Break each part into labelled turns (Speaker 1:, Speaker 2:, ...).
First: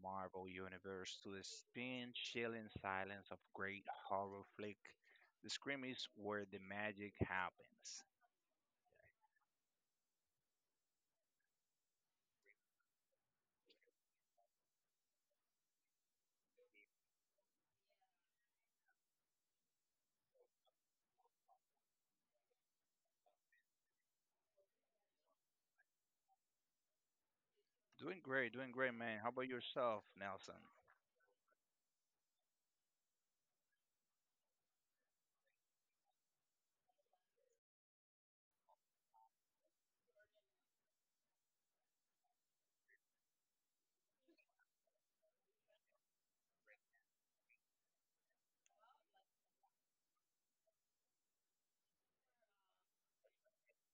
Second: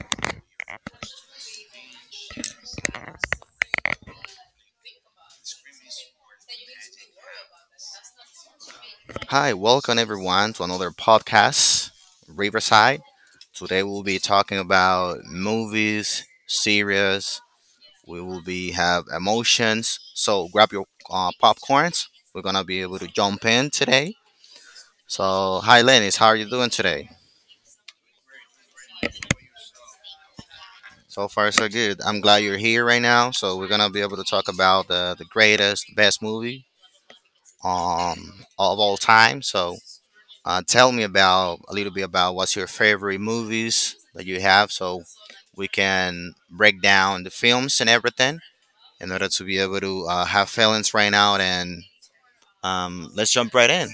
Speaker 1: Marvel Universe to the spin chilling silence of great horror flick, the scream is where the magic happens.
Speaker 2: Hi, welcome everyone to another podcast, Riverside. Today we'll be talking about movies, series. We will be have emotions. So grab your popcorns. We're gonna be able to jump in today. So hi, Lenny. How are you doing today?
Speaker 1: Doing great, man. How about yourself, Nelson?
Speaker 2: So far, so good. I'm glad you're here right now. So we're gonna be able to talk about the greatest, best movie of all time. So tell me about a little bit about what's your favorite movies that you have, so we can break down the films and everything in order to be able to have feelings right now. And let's jump right in.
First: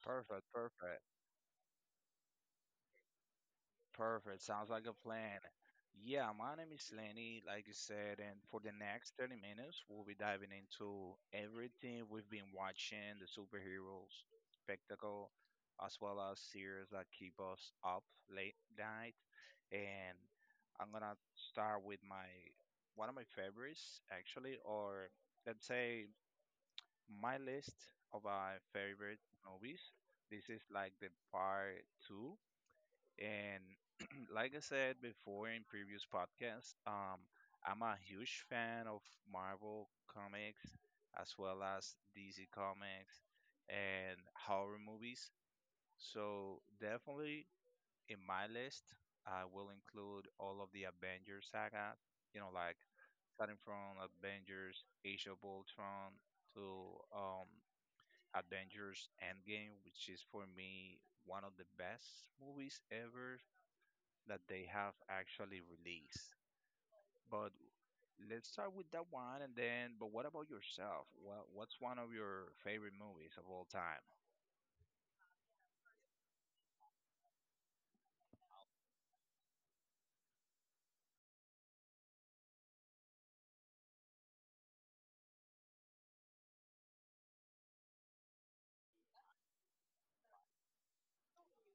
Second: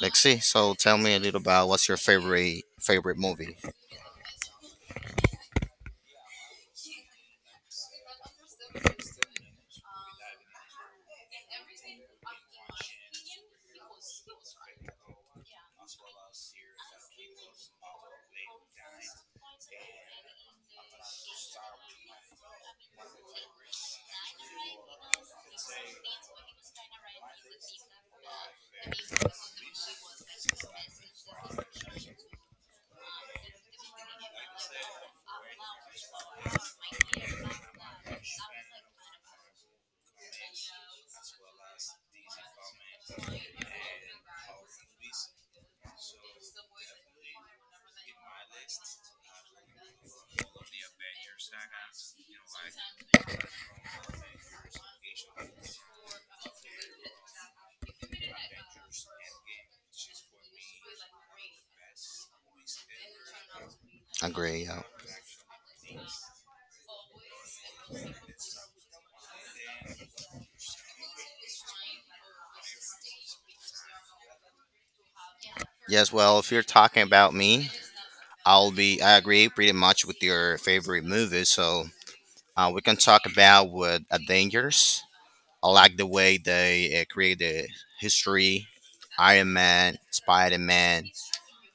Speaker 2: Let's see.
Speaker 1: Perfect,
Speaker 2: So tell
Speaker 1: perfect.
Speaker 2: me a little about what's your favorite movie.
Speaker 1: Perfect. Sounds like a plan. Yeah, my name is Lenny, like you said, and for the next 30 minutes, we'll be diving into everything we've been watching, the superheroes spectacle, as well as series that keep us up late night. And I'm gonna start with my one of my favorites, actually, or let's say my list of my favorite movies. This is like the part two and like I said before in previous podcasts, I'm a huge fan of Marvel comics as well as DC comics and horror movies. So definitely in my list, I will include all of the Avengers saga. You know, like starting from Avengers: Age of Ultron to Avengers: Endgame, which is for me one of the best movies ever that they
Speaker 2: Agree. Yeah.
Speaker 1: have actually released. But let's start with that one, and then. But what about yourself? What's one of your favorite movies of all time?
Speaker 2: Yes. Well, if you're talking about me, I'll be. I agree pretty much with your favorite movie. So we can talk about with a dangers. I like the way they create the history. Iron Man, Spider Man,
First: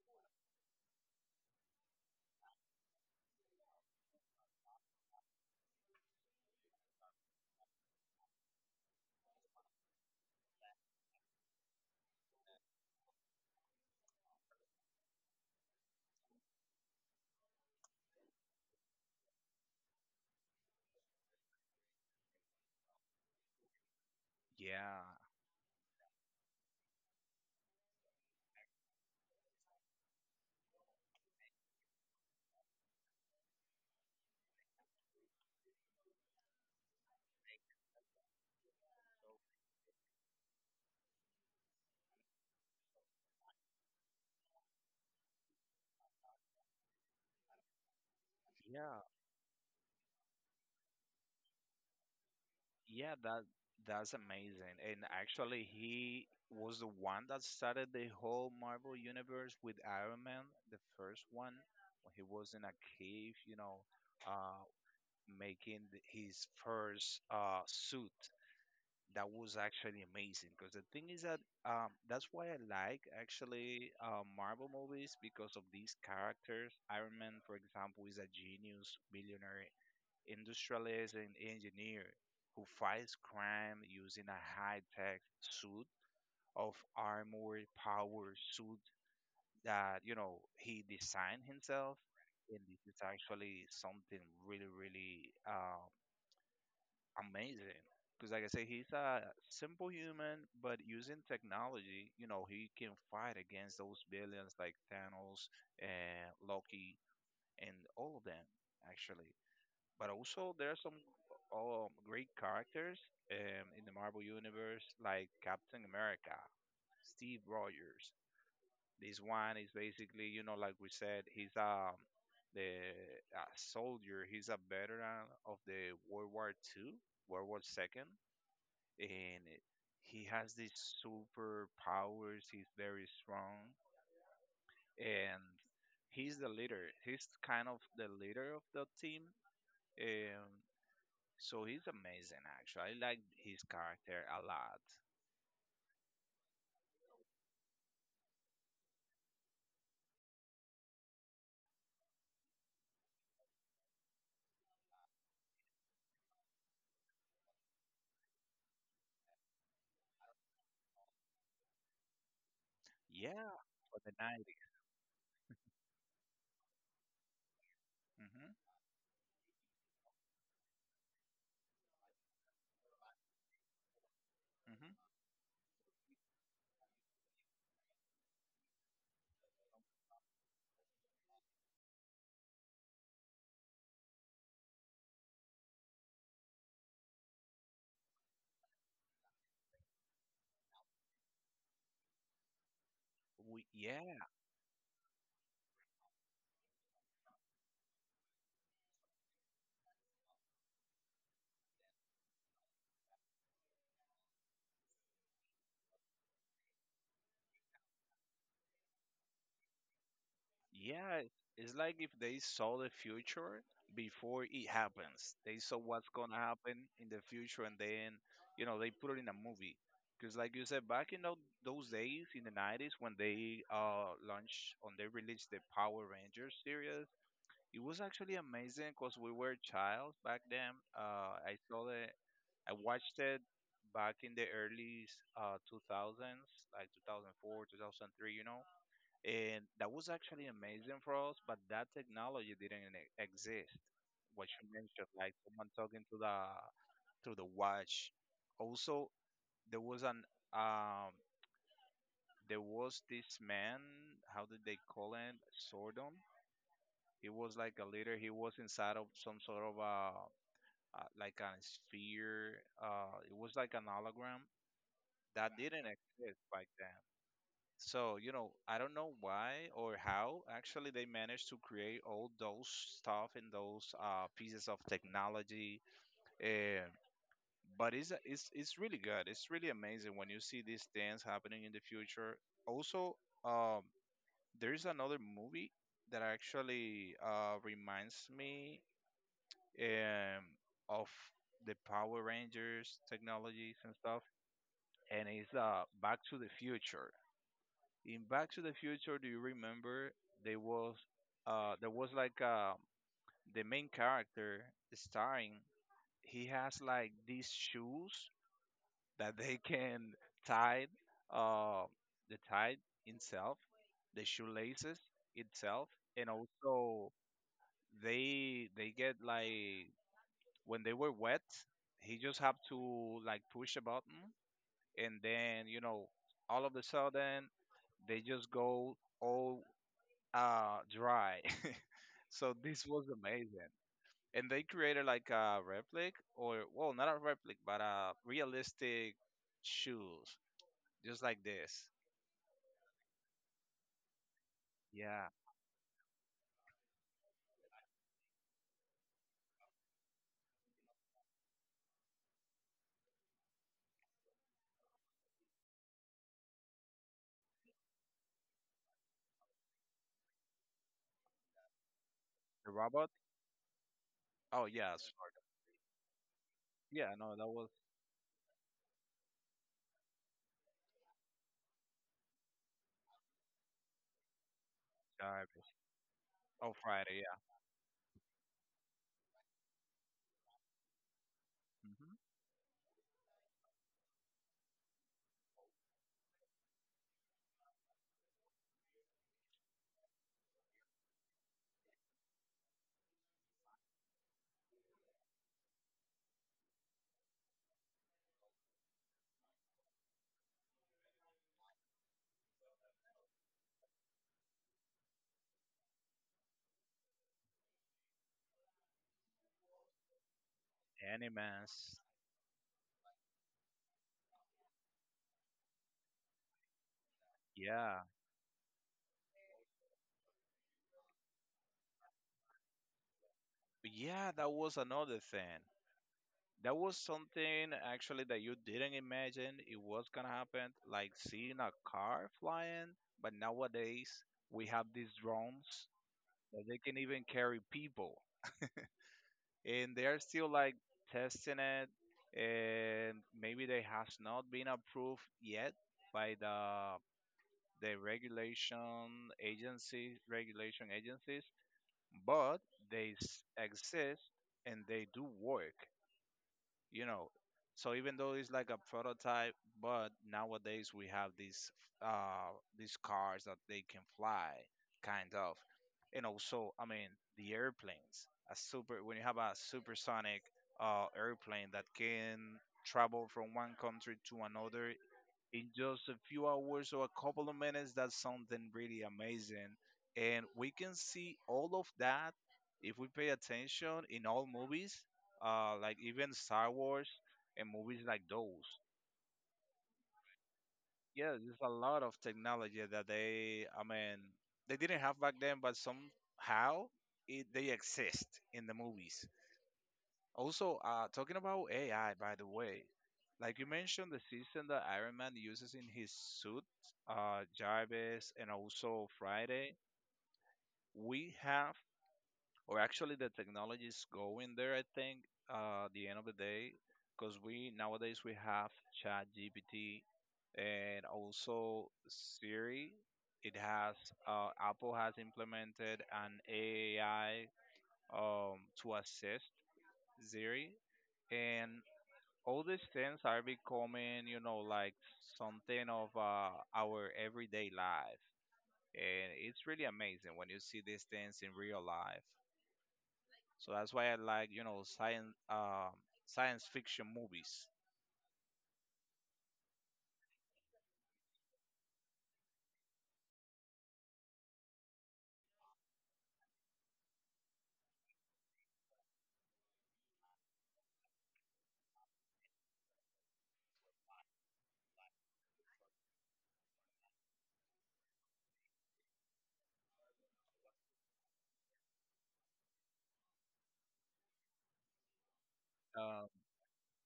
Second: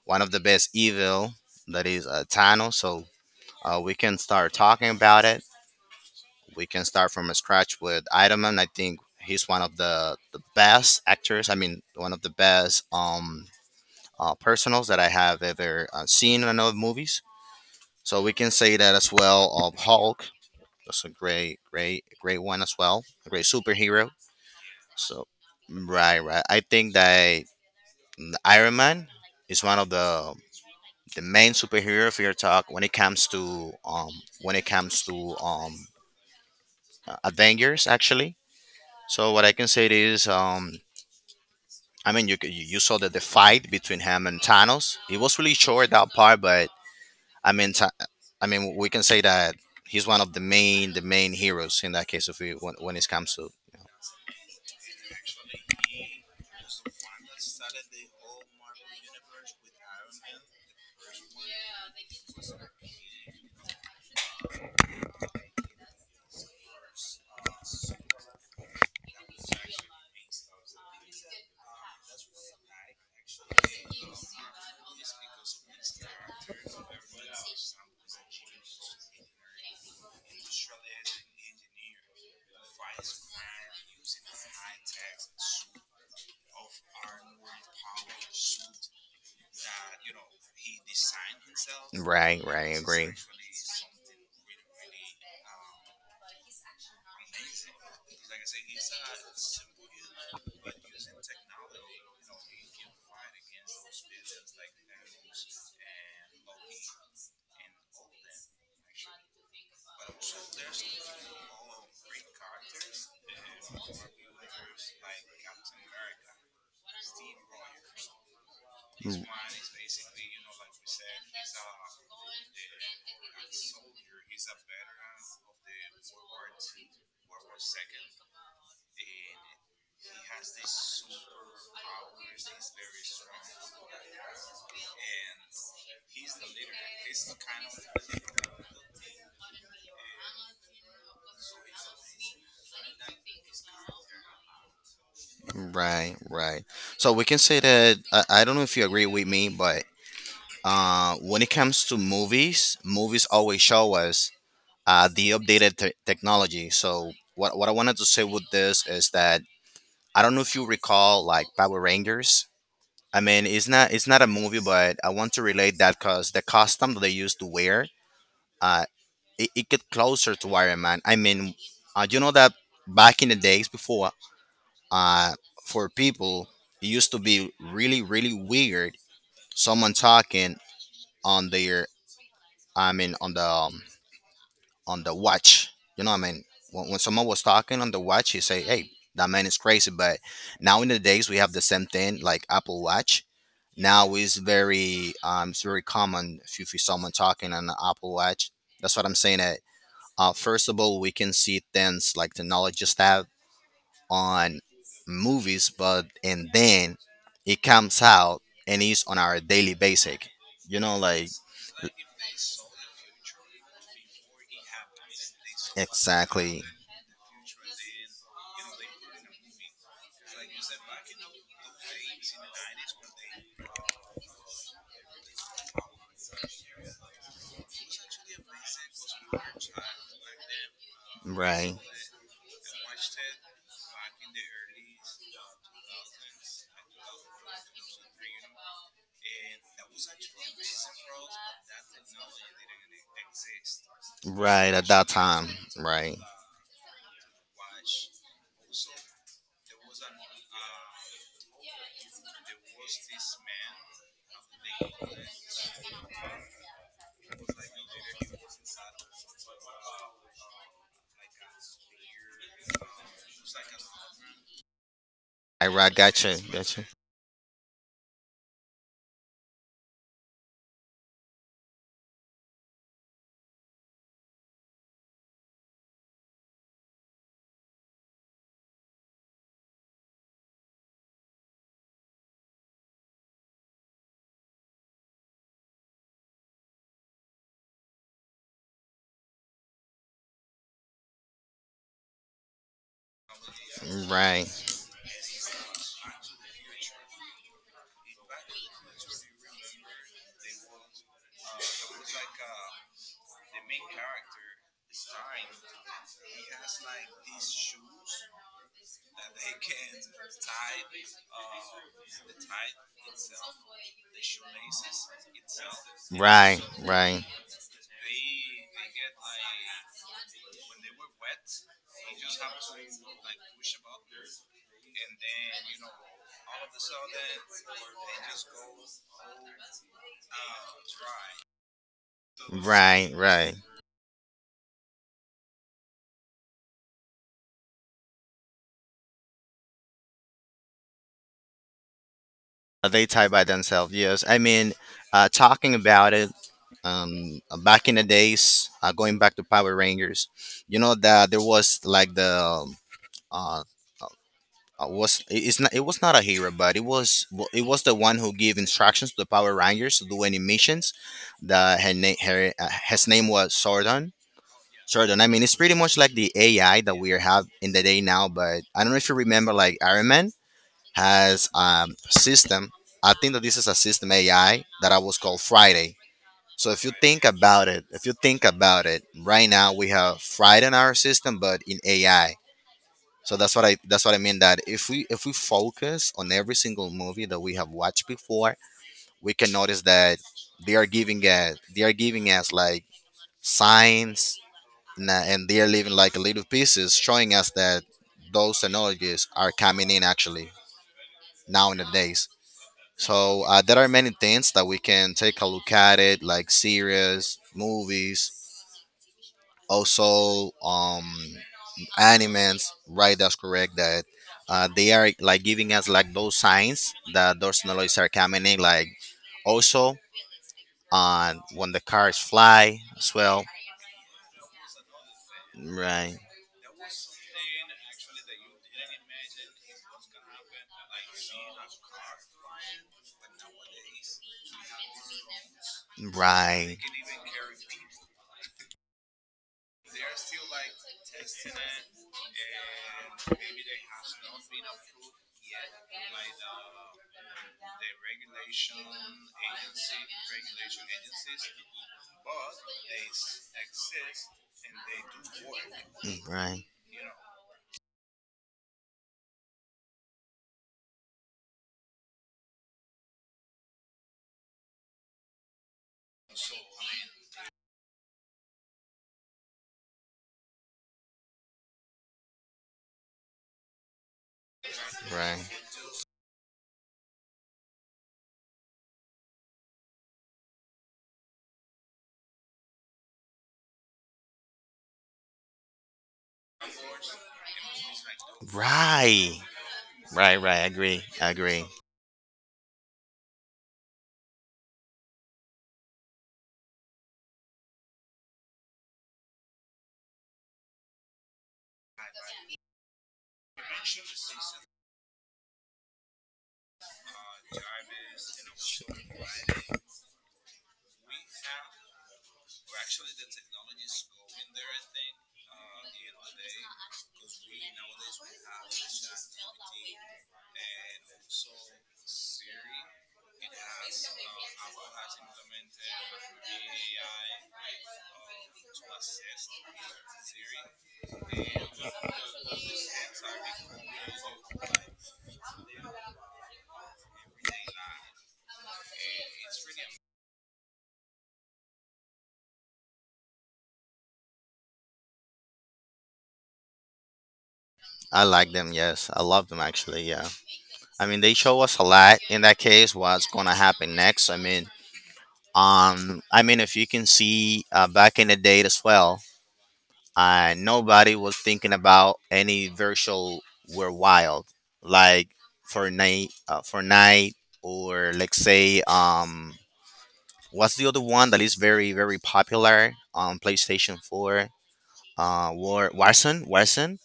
Speaker 2: one of the best evil that is Thanos. So we can start talking about it. We can start from scratch with Iron Man. I think he's one of the best actors. I mean, one of the best personals that I have ever seen in other movies. So we can say that as well of Hulk. That's a great one as well. A great superhero.
Speaker 1: Yeah,
Speaker 2: So right, right. I think that the Iron Man is one of the main superhero for your talk when it comes to when it comes to um Avengers actually. So what I can say is I mean you saw that the fight between him and Thanos. It was really short that part, but I mean Tha- I mean we
Speaker 1: yeah,
Speaker 2: can say that he's one of the main heroes in that case if we when it
Speaker 1: yeah.
Speaker 2: comes
Speaker 1: That
Speaker 2: to
Speaker 1: that's amazing. And actually, he was the one that started the whole Marvel universe with Iron Man, the first one, when he was in a cave. You know, uh, making his first suit. That was actually amazing, because the thing is that that's why I like, actually, Marvel movies, because of these characters. Iron Man, for example, is a genius, billionaire, industrialist, and engineer who fights crime using a high-tech suit of armor power suit that, you know, he designed himself.
Speaker 2: right
Speaker 1: And
Speaker 2: right
Speaker 1: this is
Speaker 2: agree.
Speaker 1: actually something really, really, amazing, because like I say, he's a simple human, but using technology, you know, he can fight against those villains like Thanos and Loki and all of them, actually. But also there are some great characters in the Marvel universe, like Captain America, Steve Rogers. This one is basically, you know, like we said, he's the soldier. He's a veteran of the World War Two, World War Second, and he has these super powers. He's very strong, and he's the leader. He's kind of the leader of the team, um, so he's amazing. Actually, I like his character a lot.
Speaker 2: Right, right. So we can say that I don't know if you agree with me, but when it comes to movies, movies always show us the updated technology. So what I wanted to say with this is that I don't know if you recall like Power Rangers. I mean,
Speaker 1: Yeah, for
Speaker 2: it's
Speaker 1: the
Speaker 2: not a
Speaker 1: '90s.
Speaker 2: movie, but I want to relate that because the costume that they used to wear,
Speaker 1: Mm-hmm,
Speaker 2: uh, it get closer to Iron Man. I mean, you know that back in the days before
Speaker 1: mm-hmm.
Speaker 2: uh, for people it used to be really weird someone talking on their i mean on the um, on the watch, you know what I mean, when someone was talking on the watch you say hey that man is crazy, but now in the days we have the same thing like Apple Watch.
Speaker 1: We,
Speaker 2: Now
Speaker 1: yeah.
Speaker 2: is very it's very common if you see someone talking on the Apple Watch. That's what I'm saying that first of all we can see things like the knowledge stuff on movies, but and then it comes out and it's on our daily basic. You know,
Speaker 1: Yeah,
Speaker 2: like
Speaker 1: it's like if they saw the future before it happens. They saw what's gonna
Speaker 2: exactly
Speaker 1: happen in the future, and then you know they put it in a movie. Because, like you said, those days in the '90s, when they released the Power Rangers series, it was actually amazing. Cause we were child back then. I
Speaker 2: right,
Speaker 1: saw the I watched it back in the early 2000s, like 2004, 2003. You know, and that was actually amazing for us. But that technology didn't exist. What you
Speaker 2: right at that
Speaker 1: mentioned, like
Speaker 2: time,
Speaker 1: someone talking to
Speaker 2: right.
Speaker 1: the through the watch. Also, there was an um, there was this man. How did they call him? Sordom. He was like a leader. He was inside of some sort of a, like a sphere. It was like an hologram that
Speaker 2: I
Speaker 1: didn't
Speaker 2: right, gotcha,
Speaker 1: exist back
Speaker 2: gotcha.
Speaker 1: then. So, you know, I don't know why or how actually they managed to create all those stuff and those, pieces of technology. Uh, but it's really good. It's really amazing when you see these things happening in the future. Also, um, there's another movie that actually, reminds me, um, of the Power Rangers technologies and stuff,
Speaker 2: Right,
Speaker 1: and it's, Back to the Future. In Back to the Future, do you remember there was there was the main character starring. He has like these shoes that they can tie, uh the tie itself, the shoelaces itself, and
Speaker 2: right,
Speaker 1: also
Speaker 2: right,
Speaker 1: they get like, when they were wet, he just have to like push a button, and then, you know, all of a sudden they just go all dry. So this was
Speaker 2: right, right.
Speaker 1: amazing, and they created like a replic, or well, not a replic, but a realistic shoes just like this.
Speaker 2: They tie by themselves. Yes, I mean,
Speaker 1: Yeah,
Speaker 2: talking about it. Back in the days, going back to Power Rangers, you know that there was like the uh, it's not it was not a hero, but it was the one who gave instructions to the Power Rangers to do any missions. That her name her
Speaker 1: the
Speaker 2: his
Speaker 1: robot.
Speaker 2: name was Sordon.
Speaker 1: Oh yeah,
Speaker 2: Sordon. I
Speaker 1: smart.
Speaker 2: mean, it's pretty much like the AI that we
Speaker 1: Yeah, no,
Speaker 2: have
Speaker 1: that was
Speaker 2: in the day now. But I don't know if you remember, like Iron Man has system. I think that this is a system AI that I was called
Speaker 1: uh,
Speaker 2: Friday. So
Speaker 1: oh,
Speaker 2: if you
Speaker 1: Friday,
Speaker 2: think
Speaker 1: yeah.
Speaker 2: about it, if you think about it, right now we have Friday in our system, but in
Speaker 1: Hmm.
Speaker 2: AI. So that's what I mean that if we focus on every single movie that we have watched before, we can notice that they are giving us like signs and they are leaving like little pieces showing us that those technologies are coming in actually now in the days. So there are many things that we can take a look at it like series, movies, also
Speaker 1: Animes.
Speaker 2: animals right that's correct that they are like giving us like those signs that those technologies
Speaker 1: Yeah.
Speaker 2: are coming in like also when the cars fly as well
Speaker 1: Yeah, that was another thing.
Speaker 2: right
Speaker 1: That was something, actually, that you didn't imagine it was gonna happen, like seeing a car flying. But nowadays we have these drones that
Speaker 2: right
Speaker 1: they can even carry people, and they're still like testing it, and maybe they has not been approved yet by the regulation agencies, but exist, and they do work,
Speaker 2: right
Speaker 1: you know. So even though it's like a prototype, but nowadays we have these, uh these cars that they can fly, kind of. And also, I mean, the airplanes a super when you have a supersonic airplane that can travel from one country to another
Speaker 2: right
Speaker 1: in just a few hours, or a couple of minutes. That's something really amazing. And we can see all of that if we pay attention in all movies, like even Star Wars and movies like those.
Speaker 2: right right right, I agree, I
Speaker 1: Yeah, there's
Speaker 2: agree.
Speaker 1: a lot of technology that they, I mean, they didn't have back then, but somehow it, they exist in the movies. Also, talking about AI, by the way, like you mentioned, the system that Iron Man uses in his suit, Jarvis, and also Friday, we have, or actually the technology is going there, I think, the end of the day, because we nowadays we have Chat GPT and also Siri. It has, Apple has implemented an AI, to assist Siri. And all these things are becoming, you know, like something of, our everyday life. And it's really amazing when you see these things in real life. So that's why I like, you know, science fiction movies.
Speaker 2: I like them, yes, I love them actually, yeah. I mean they show us a lot in that case what's gonna happen next. I mean if you can see back in the day as well and nobody was thinking about any virtual were wild like for night, or let's say what's the other one that is very very popular on playstation 4,
Speaker 1: Um,
Speaker 2: warson,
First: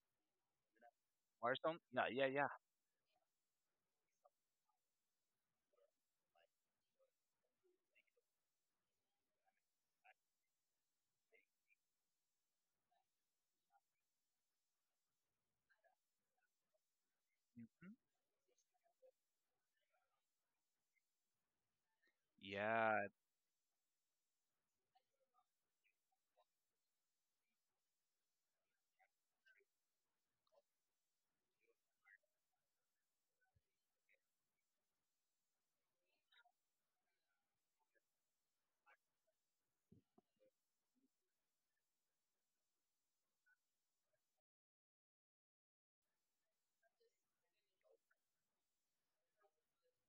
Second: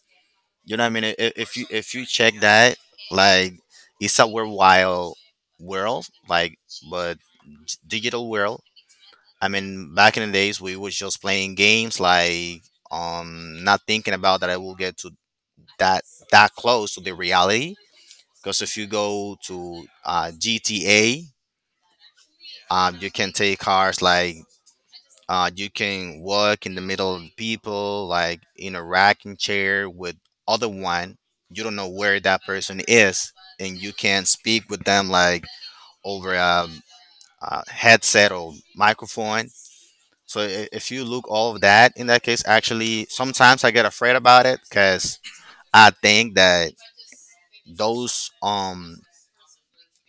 Speaker 2: you know what I mean. If you
Speaker 1: Warzone?
Speaker 2: if you
Speaker 1: Yeah, yeah,
Speaker 2: check
Speaker 1: yeah.
Speaker 2: that like it's a were wild world, like but digital world. I mean back in the days we was just playing games like not thinking about that I will get to that that close to the reality.
Speaker 1: Hmm.
Speaker 2: Because if you go to GTA,
Speaker 1: Yeah.
Speaker 2: you can take cars like you can walk in the middle of people, like in a rocking chair with other one. You don't know where that person is, and you can speak with them like over a headset or microphone. So if you look all of that in that case, actually, sometimes I get afraid about it because I think that those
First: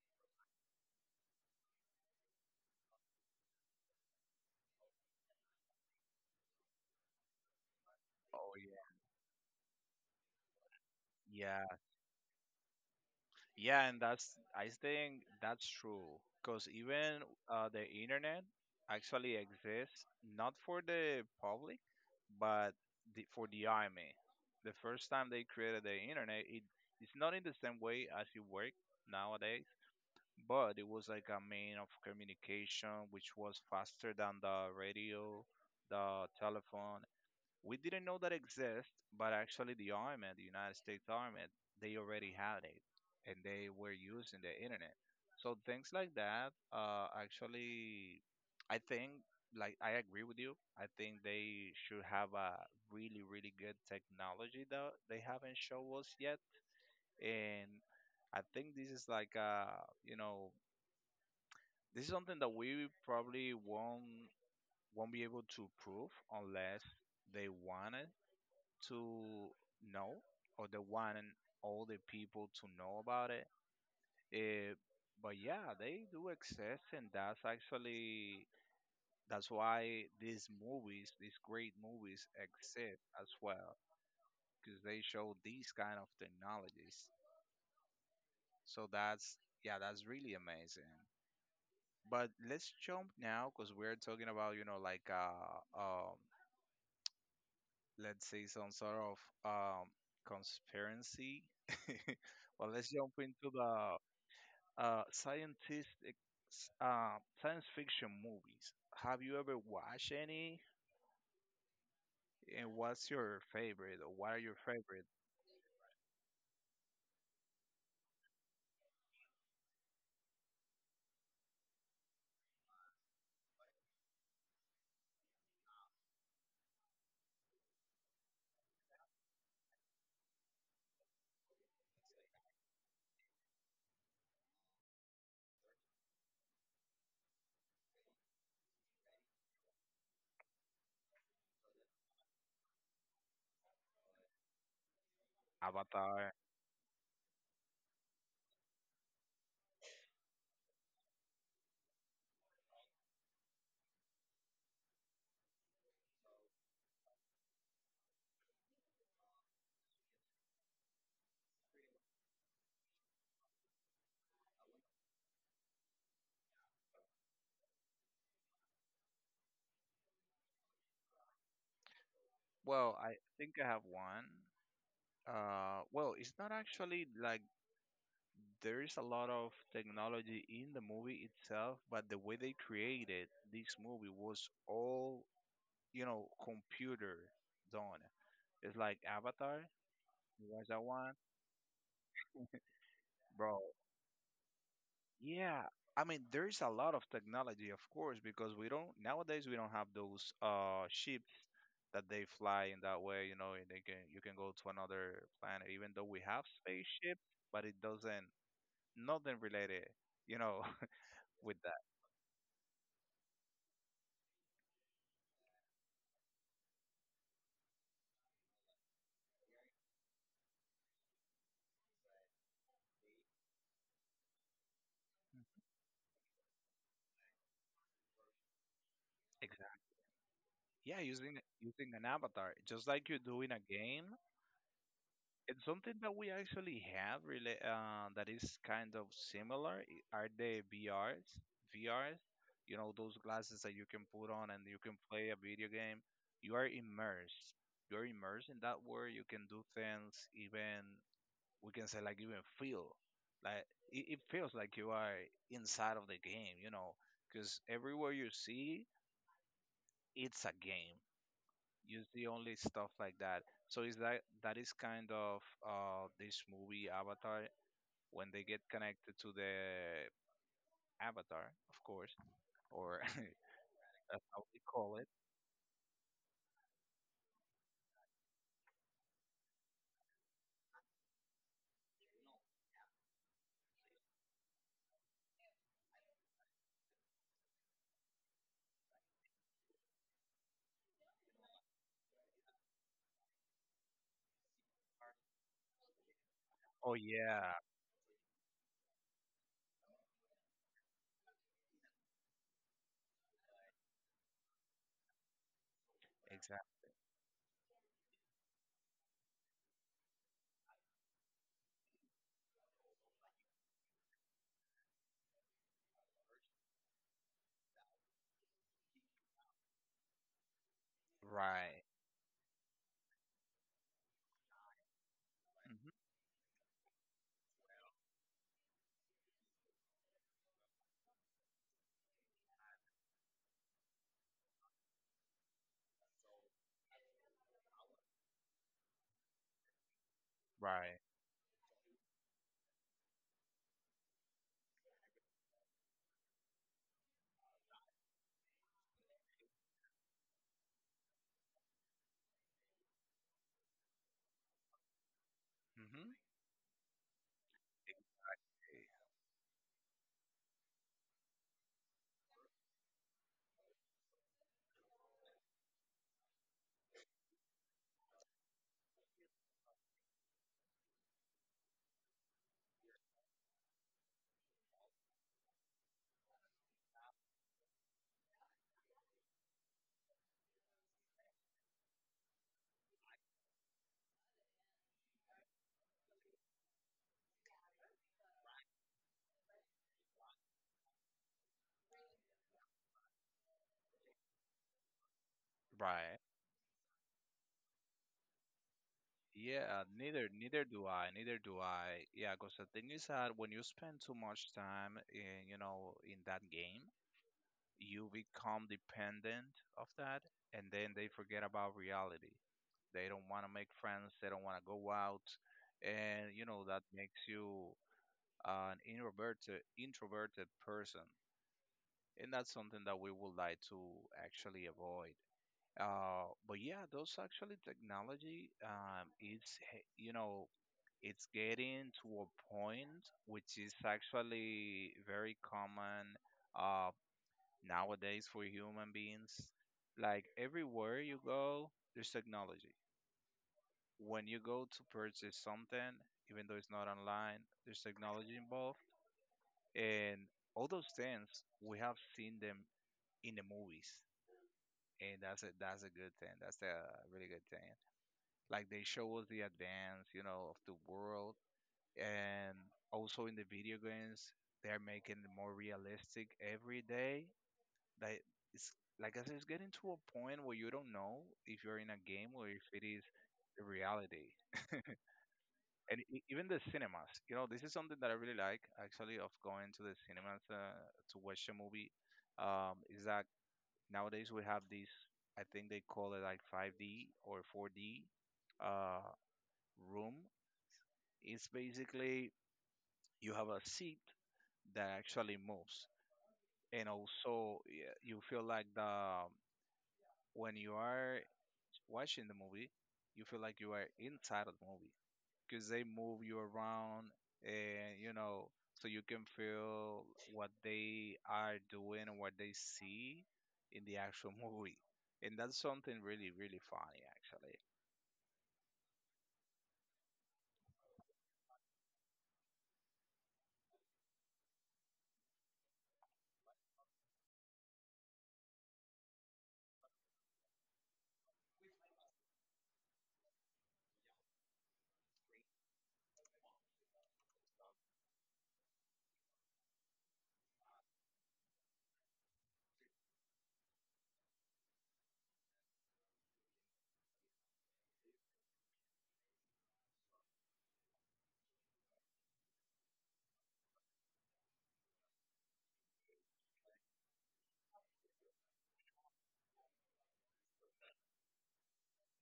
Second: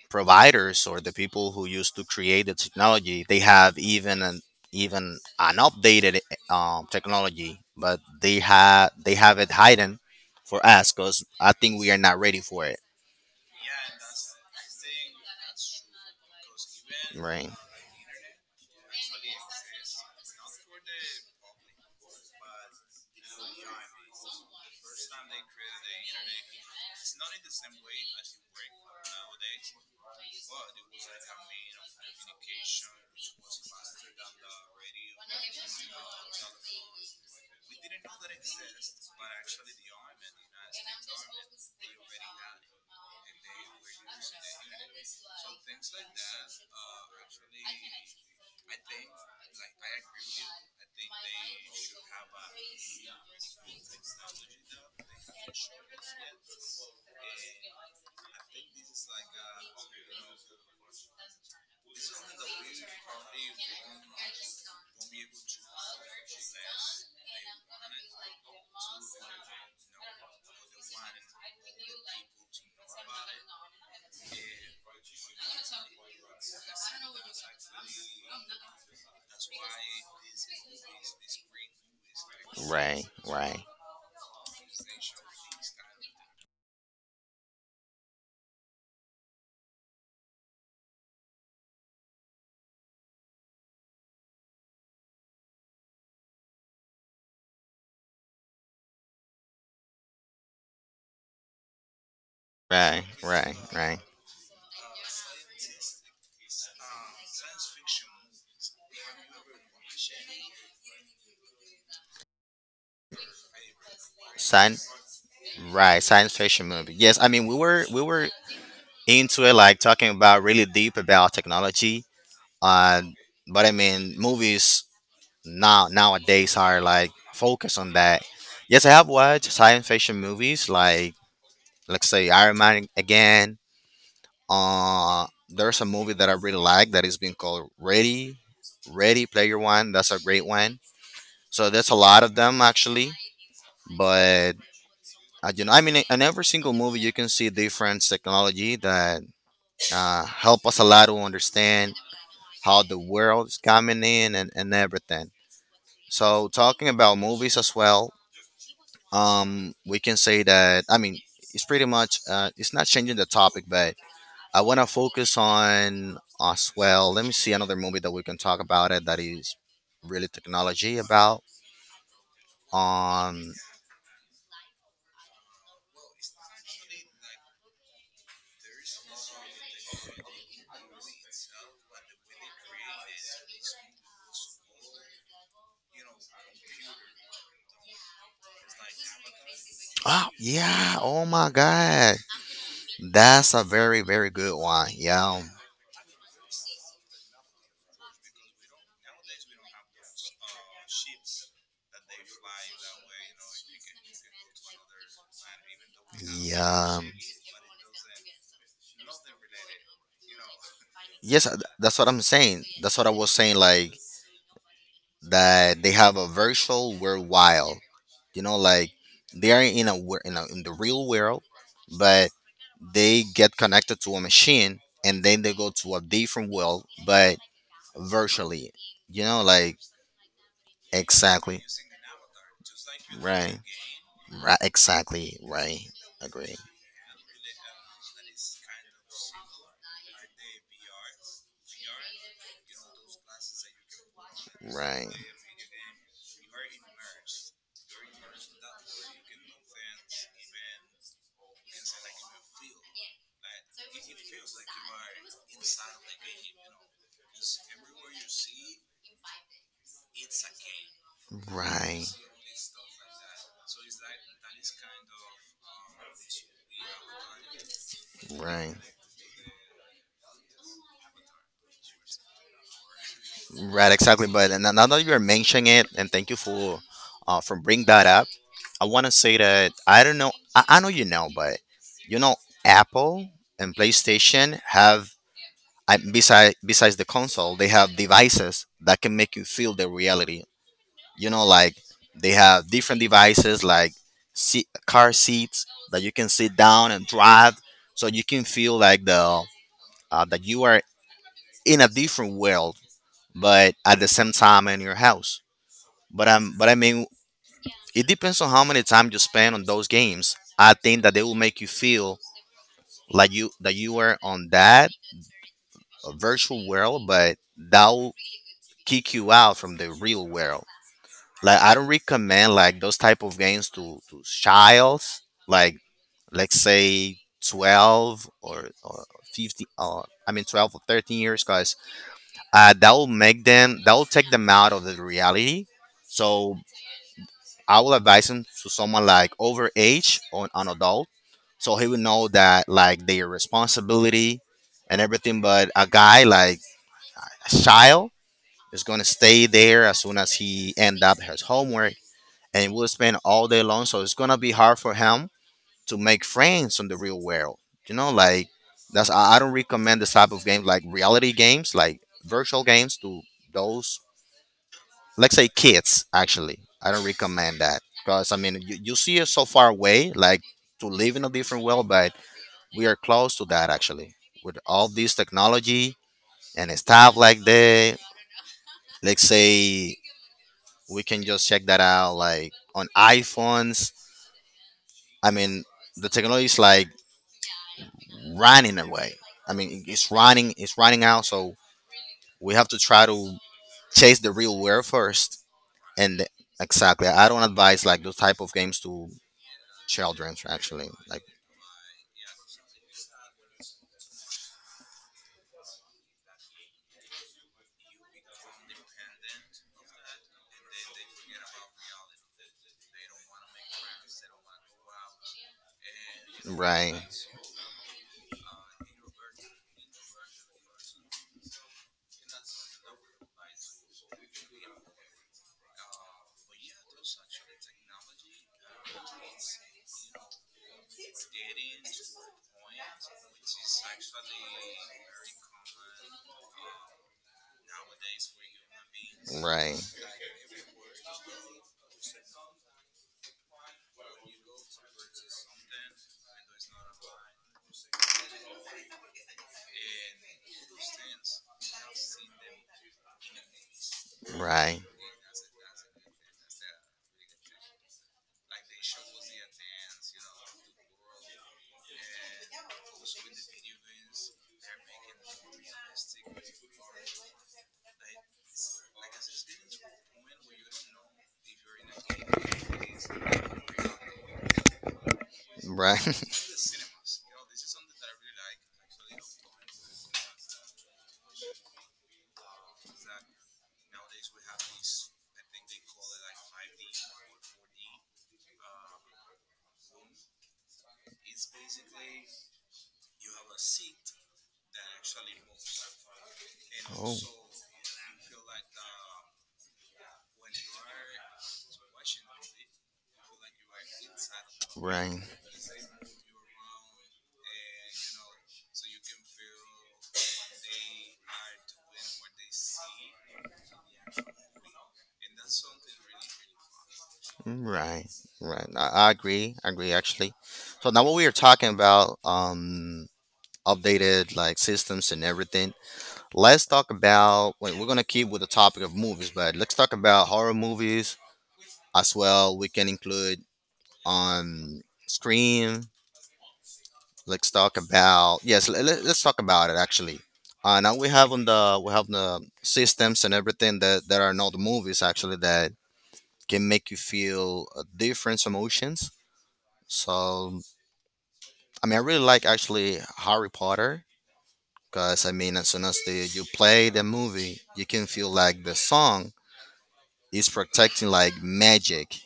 Speaker 2: providers or the people who used to create the technology they have even an updated technology, but
Speaker 1: Oh,
Speaker 2: they have it hidden for us because I
Speaker 1: yeah.
Speaker 2: think we are not ready for it,
Speaker 1: Yeah, and that's I think that's true, because even,
Speaker 2: right
Speaker 1: the internet actually exists not for the public, but for the army. The first time they created the internet, it, it's not in the same way as it work nowadays, but it was like a mean of communication which was faster than the radio, the telephone. We didn't know that exist, but actually the army, the United States Army, they already had it, and they were using the internet. So things like that, actually, I think, like I agree with you. I think they should have a really, really good technology that they haven't shown us yet, and I think this is like, you know, this is something that we probably won't be able to prove unless they want it to know, or the one, all the people to know about it. Eh, but yeah, they do exist, and that's why these movies, these great movies, exist
Speaker 2: right
Speaker 1: as
Speaker 2: right
Speaker 1: well, because they show these kind of technologies. So that's yeah, that's really amazing. But let's jump now, because we're talking about, you know, like let's say some sort of um conspiracy. Well, let's
Speaker 2: right
Speaker 1: jump into
Speaker 2: right
Speaker 1: the Uh, scientific, science fiction movies. Have you ever watched any? And what's your favorite, or what are your
Speaker 2: science
Speaker 1: favorite?
Speaker 2: right science fiction movie. Yes I mean we were into it like talking about really deep about technology. uh but I mean movies nowadays are like focused on that. Yes, I have watched science fiction movies like let's say Iron Man again. There's a movie that I really like that is being called Ready Player One. That's a great one. So there's a lot of them actually. But you know, I mean, in
Speaker 1: Avatar.
Speaker 2: every single movie you can see different technology that help us a lot to understand how the world is coming in and everything. So talking about movies as well, we can say that I mean it's pretty much it's not changing the topic, but I want to focus on as well let me see another movie that we can talk about it that is really technology about
Speaker 1: Well, I
Speaker 2: um
Speaker 1: think I have one. Well, it's not actually like there's a lot of technology in the movie itself, but the way they created this movie was all, you know, computer done. It's like Avatar.
Speaker 2: oh
Speaker 1: You watch that
Speaker 2: yeah,
Speaker 1: one,
Speaker 2: oh my god, that's
Speaker 1: bro.
Speaker 2: a very very good one, yeah,
Speaker 1: Yeah, I mean, there's a lot of technology, of course, because we don't nowadays we don't have those ships that they fly in that way, you know, and they can you can go to another planet, even though we have
Speaker 2: yeah.
Speaker 1: spaceships, but it doesn't, nothing related, you know,
Speaker 2: Yes
Speaker 1: with that.
Speaker 2: that's what I'm saying, that's what I was saying like that they have a virtual world wild. You know like they are in a in the real world, but they get connected to a machine and then they go to a different world, but virtually, you know like
Speaker 1: Exactly. Yeah, using
Speaker 2: exactly
Speaker 1: using an avatar, just like you do in
Speaker 2: right
Speaker 1: a game.
Speaker 2: right exactly
Speaker 1: And
Speaker 2: right
Speaker 1: something that we
Speaker 2: agree
Speaker 1: actually have really, that is kind of similar, are the VRs, VRs. You know those glasses that you can put on and you can
Speaker 2: right
Speaker 1: play a video game. You are immersed. You are immersed in that world. You can do things. Even we can say like even feel like it feels like you are inside of the game. You know, because everywhere you see, it's a game
Speaker 2: right
Speaker 1: usually only stuff like that. So is that that is kind of, this movie Avatar, when they get
Speaker 2: right.
Speaker 1: connected to the, Avatar, of course, or
Speaker 2: Right, exactly.
Speaker 1: That's how
Speaker 2: But
Speaker 1: we
Speaker 2: and now
Speaker 1: call
Speaker 2: that
Speaker 1: it.
Speaker 2: you're mentioning it, and thank you for bring that up. I want to say that I don't know. I know you know, but you know, Apple and PlayStation have I, besides the console, they have devices that can make you feel the reality. You know, like they have different devices like seat, car seats that you can sit down
Speaker 1: Oh
Speaker 2: and drive,
Speaker 1: yeah,
Speaker 2: so you can feel like the that you are in a different world, but at the same time in your house, but I
Speaker 1: exactly.
Speaker 2: mean, it depends on how many time you spend on those games. I think that they will make you feel like you that you are on that virtual world, but that will kick you out from the real world. Like I
Speaker 1: Right.
Speaker 2: don't recommend like those type of games to childs. Like
Speaker 1: Hmm.
Speaker 2: let's say 12 or 50. I mean 12 or 13 years, guys. That will make them. That will take them out of the reality. So I will advise him to someone like over age or an
Speaker 1: Right.
Speaker 2: adult, so he will know that like their responsibility and everything. But a guy like a child is gonna stay there as soon as he end up his homework, and will spend all day long. So it's gonna be hard for him to
Speaker 1: Hmm.
Speaker 2: make friends in the real world. Like that's I don't recommend this type of games like reality games, like virtual games to those, let's say, kids actually. I don't recommend that because, I mean, you see it so far away, like to live in a different world. But we are close to that actually, with all this technology and stuff like that. Let's say we can just check that out, like on iPhones. I mean, the technology is like running away. I mean, it's running out. So we have to try to chase the real world first.
Speaker 1: Right.
Speaker 2: And exactly, I don't advise like those type of games to
Speaker 1: Yeah,
Speaker 2: children's actually, like.
Speaker 1: neither do I. Yeah, because the thing is that when you spend too much time in, in that game, you become dependent of that, and then they forget about reality. They don't want to make friends, they don't want to go out, and you know that
Speaker 2: Right,
Speaker 1: makes you an introverted person. And that's something that we would like to actually avoid. But yeah, those actually technology, it's he- you know it's getting to a point which is actually very common uh, nowadays for human beings.
Speaker 2: right,
Speaker 1: Like everywhere you go, there's technology. When you go to purchase something, even though it's not online, there's technology involved. And all those things, we have seen them in the movies.
Speaker 2: right,
Speaker 1: And that's a good thing. That's a really good thing. Like they show us the advance, you know, of the world. And also in the video games, they're making it more realistic every day. Like it's like I said, it's getting to a point where you don't know if you're in a game or if it is reality. And
Speaker 2: right.
Speaker 1: even the cinemas, you know, this is something that I really like actually, of going to the cinemas to watch a movie. Is that nowadays we have these, I think they call it like 5D or 4D uh, room. It's basically you have a seat that actually moves, and
Speaker 2: Oh,
Speaker 1: also yeah, you feel like the when you are watching the movie, you feel like you are inside of the movie,
Speaker 2: right,
Speaker 1: because they move you around, and you know, so you can feel what they are doing and what they see in the actual movie. And that's something really, really funny, actually.
Speaker 2: right, right. I agree actually. So now what we are talking about, updated like systems and everything, let's talk about. Wait, we're gonna keep with the topic of movies, but let's talk about horror movies as well. We can include on Scream. Let's talk about. Yes. Let's talk about it actually. Now we have, on the we have the systems and everything, that are not movies actually, that can make you feel different emotions. So, I mean, I really like actually Harry Potter, because I mean, as soon as you play the movie, you can feel like the song is protecting, like magic.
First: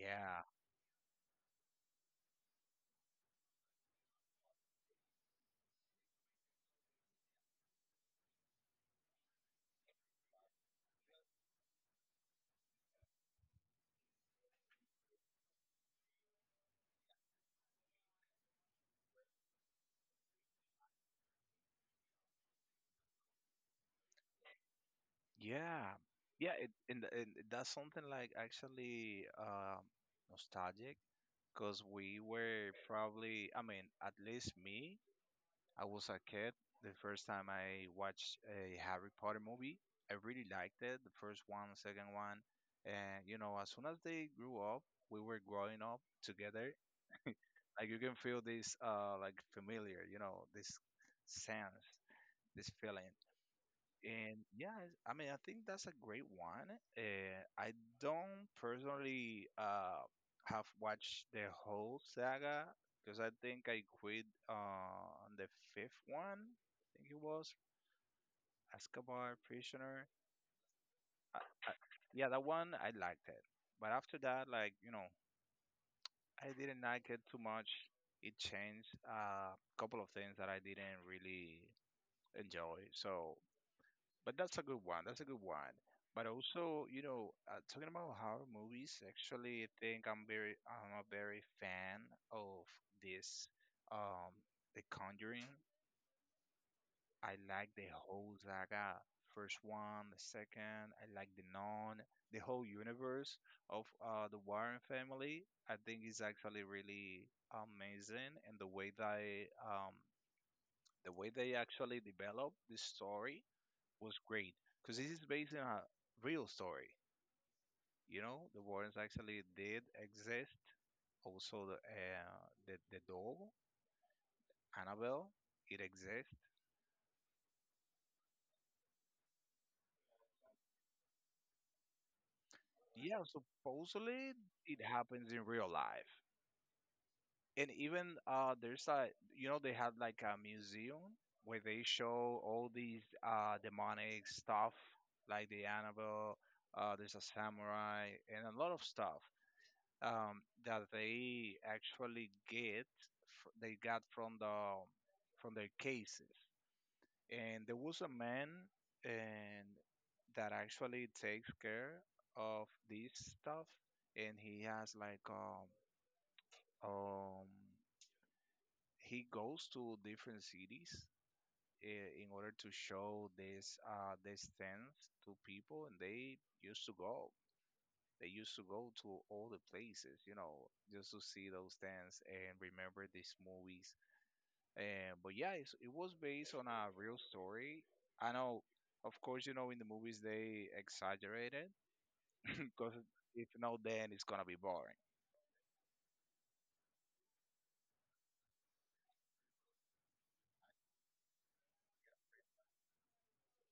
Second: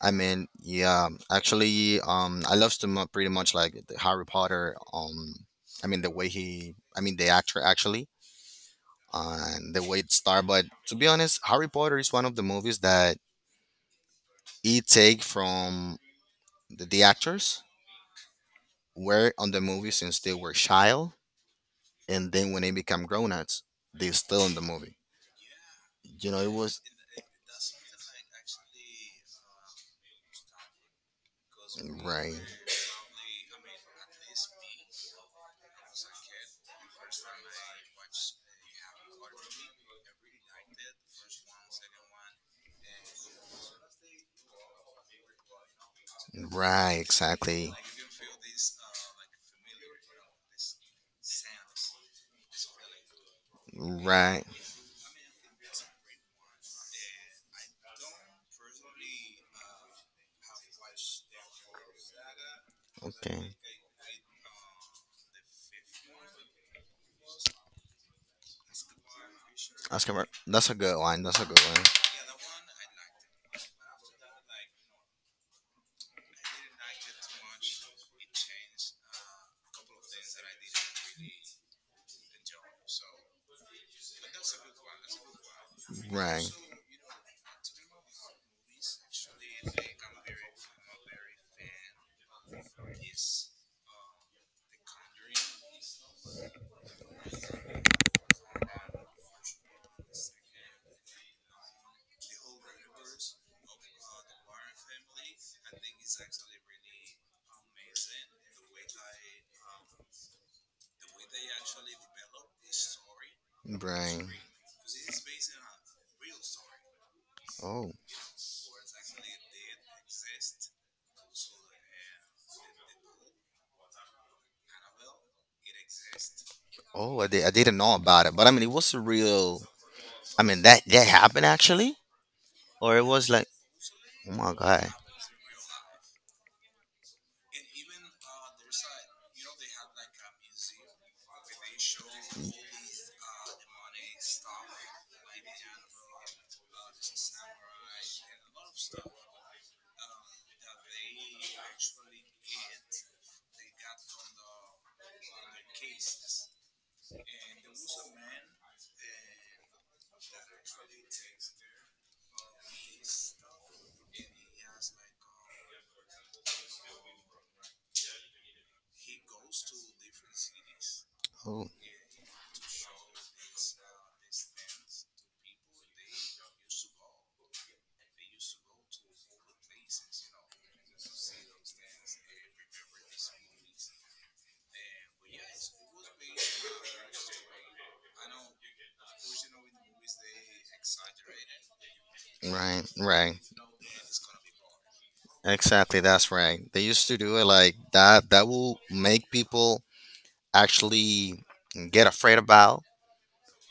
Speaker 2: I mean, yeah, actually, I love pretty much like the Harry Potter. I mean the way he, I mean the actor actually, and the way it started. But to be honest, Harry Potter is one of the movies that he take from the actors, were on the movie since they were child, and then when they become grown ups, they still in the movie.
Speaker 1: yeah,
Speaker 2: You know, it
Speaker 1: yeah. It,
Speaker 2: was.
Speaker 1: and, and that's something like actually nostalgic, because we
Speaker 2: Right,
Speaker 1: were probably, I mean, at least me, I was a kid. The first time I watched a Harry Potter movie, I really liked it. The first one, the second one, and you know, as soon as they grew up, we were growing up together.
Speaker 2: right, exactly,
Speaker 1: Like you can feel this, like familiar, you know, this sense, this feeling. And
Speaker 2: right.
Speaker 1: yeah, I mean, I think that's a great one. I don't personally have watched the whole saga, because I
Speaker 2: Okay.
Speaker 1: think I quit on the fifth one. I think it was Escobar Prisoner.
Speaker 2: Oscar, that's a good line. That's a good line.
Speaker 1: Yeah, that one I liked it, but after that, like you know, I didn't like it too much. It changed a couple of things that I didn't really enjoy. So, but that's a good one. That's a good one. But
Speaker 2: Right.
Speaker 1: also, you know, talking about horror movies, actually, I think I'm very, I'm a very fan of this, um, The Conjuring. I like the whole saga, first one, the second. I like the non, the whole universe of the Warren family. I think is actually really amazing, and the way they actually develop the story was
Speaker 2: Right.
Speaker 1: great, because this is based on a real story.
Speaker 2: Oh,
Speaker 1: You know, the Warrens actually did exist. Also, the the doll Annabelle, it exists.
Speaker 2: oh, I did. I didn't know about it, but I mean, it was a real. I mean, that happened actually, or it
Speaker 1: Yeah,
Speaker 2: was like, oh
Speaker 1: supposedly
Speaker 2: my
Speaker 1: it
Speaker 2: god.
Speaker 1: happens in real life. And even there's a, you know, they had like a museum where they show all these demonic stuff like the Annabelle. There's a samurai and a lot of stuff, that they actually they got from the from their cases. And there was a man and that actually takes care of this stuff, and he has like um he goes to different cities
Speaker 2: Oh,
Speaker 1: in order to show this these things to people, and they used to go. They used to go to all the places, you know, just to see those dance and remember these movies. And but yeah, it was based on a real story. I know, of course, you know, in the movies they exaggerated
Speaker 2: right,
Speaker 1: because
Speaker 2: right,
Speaker 1: if not, then it's gonna be boring.
Speaker 2: exactly. That's right. They used to do it like that. That will make people actually get afraid about.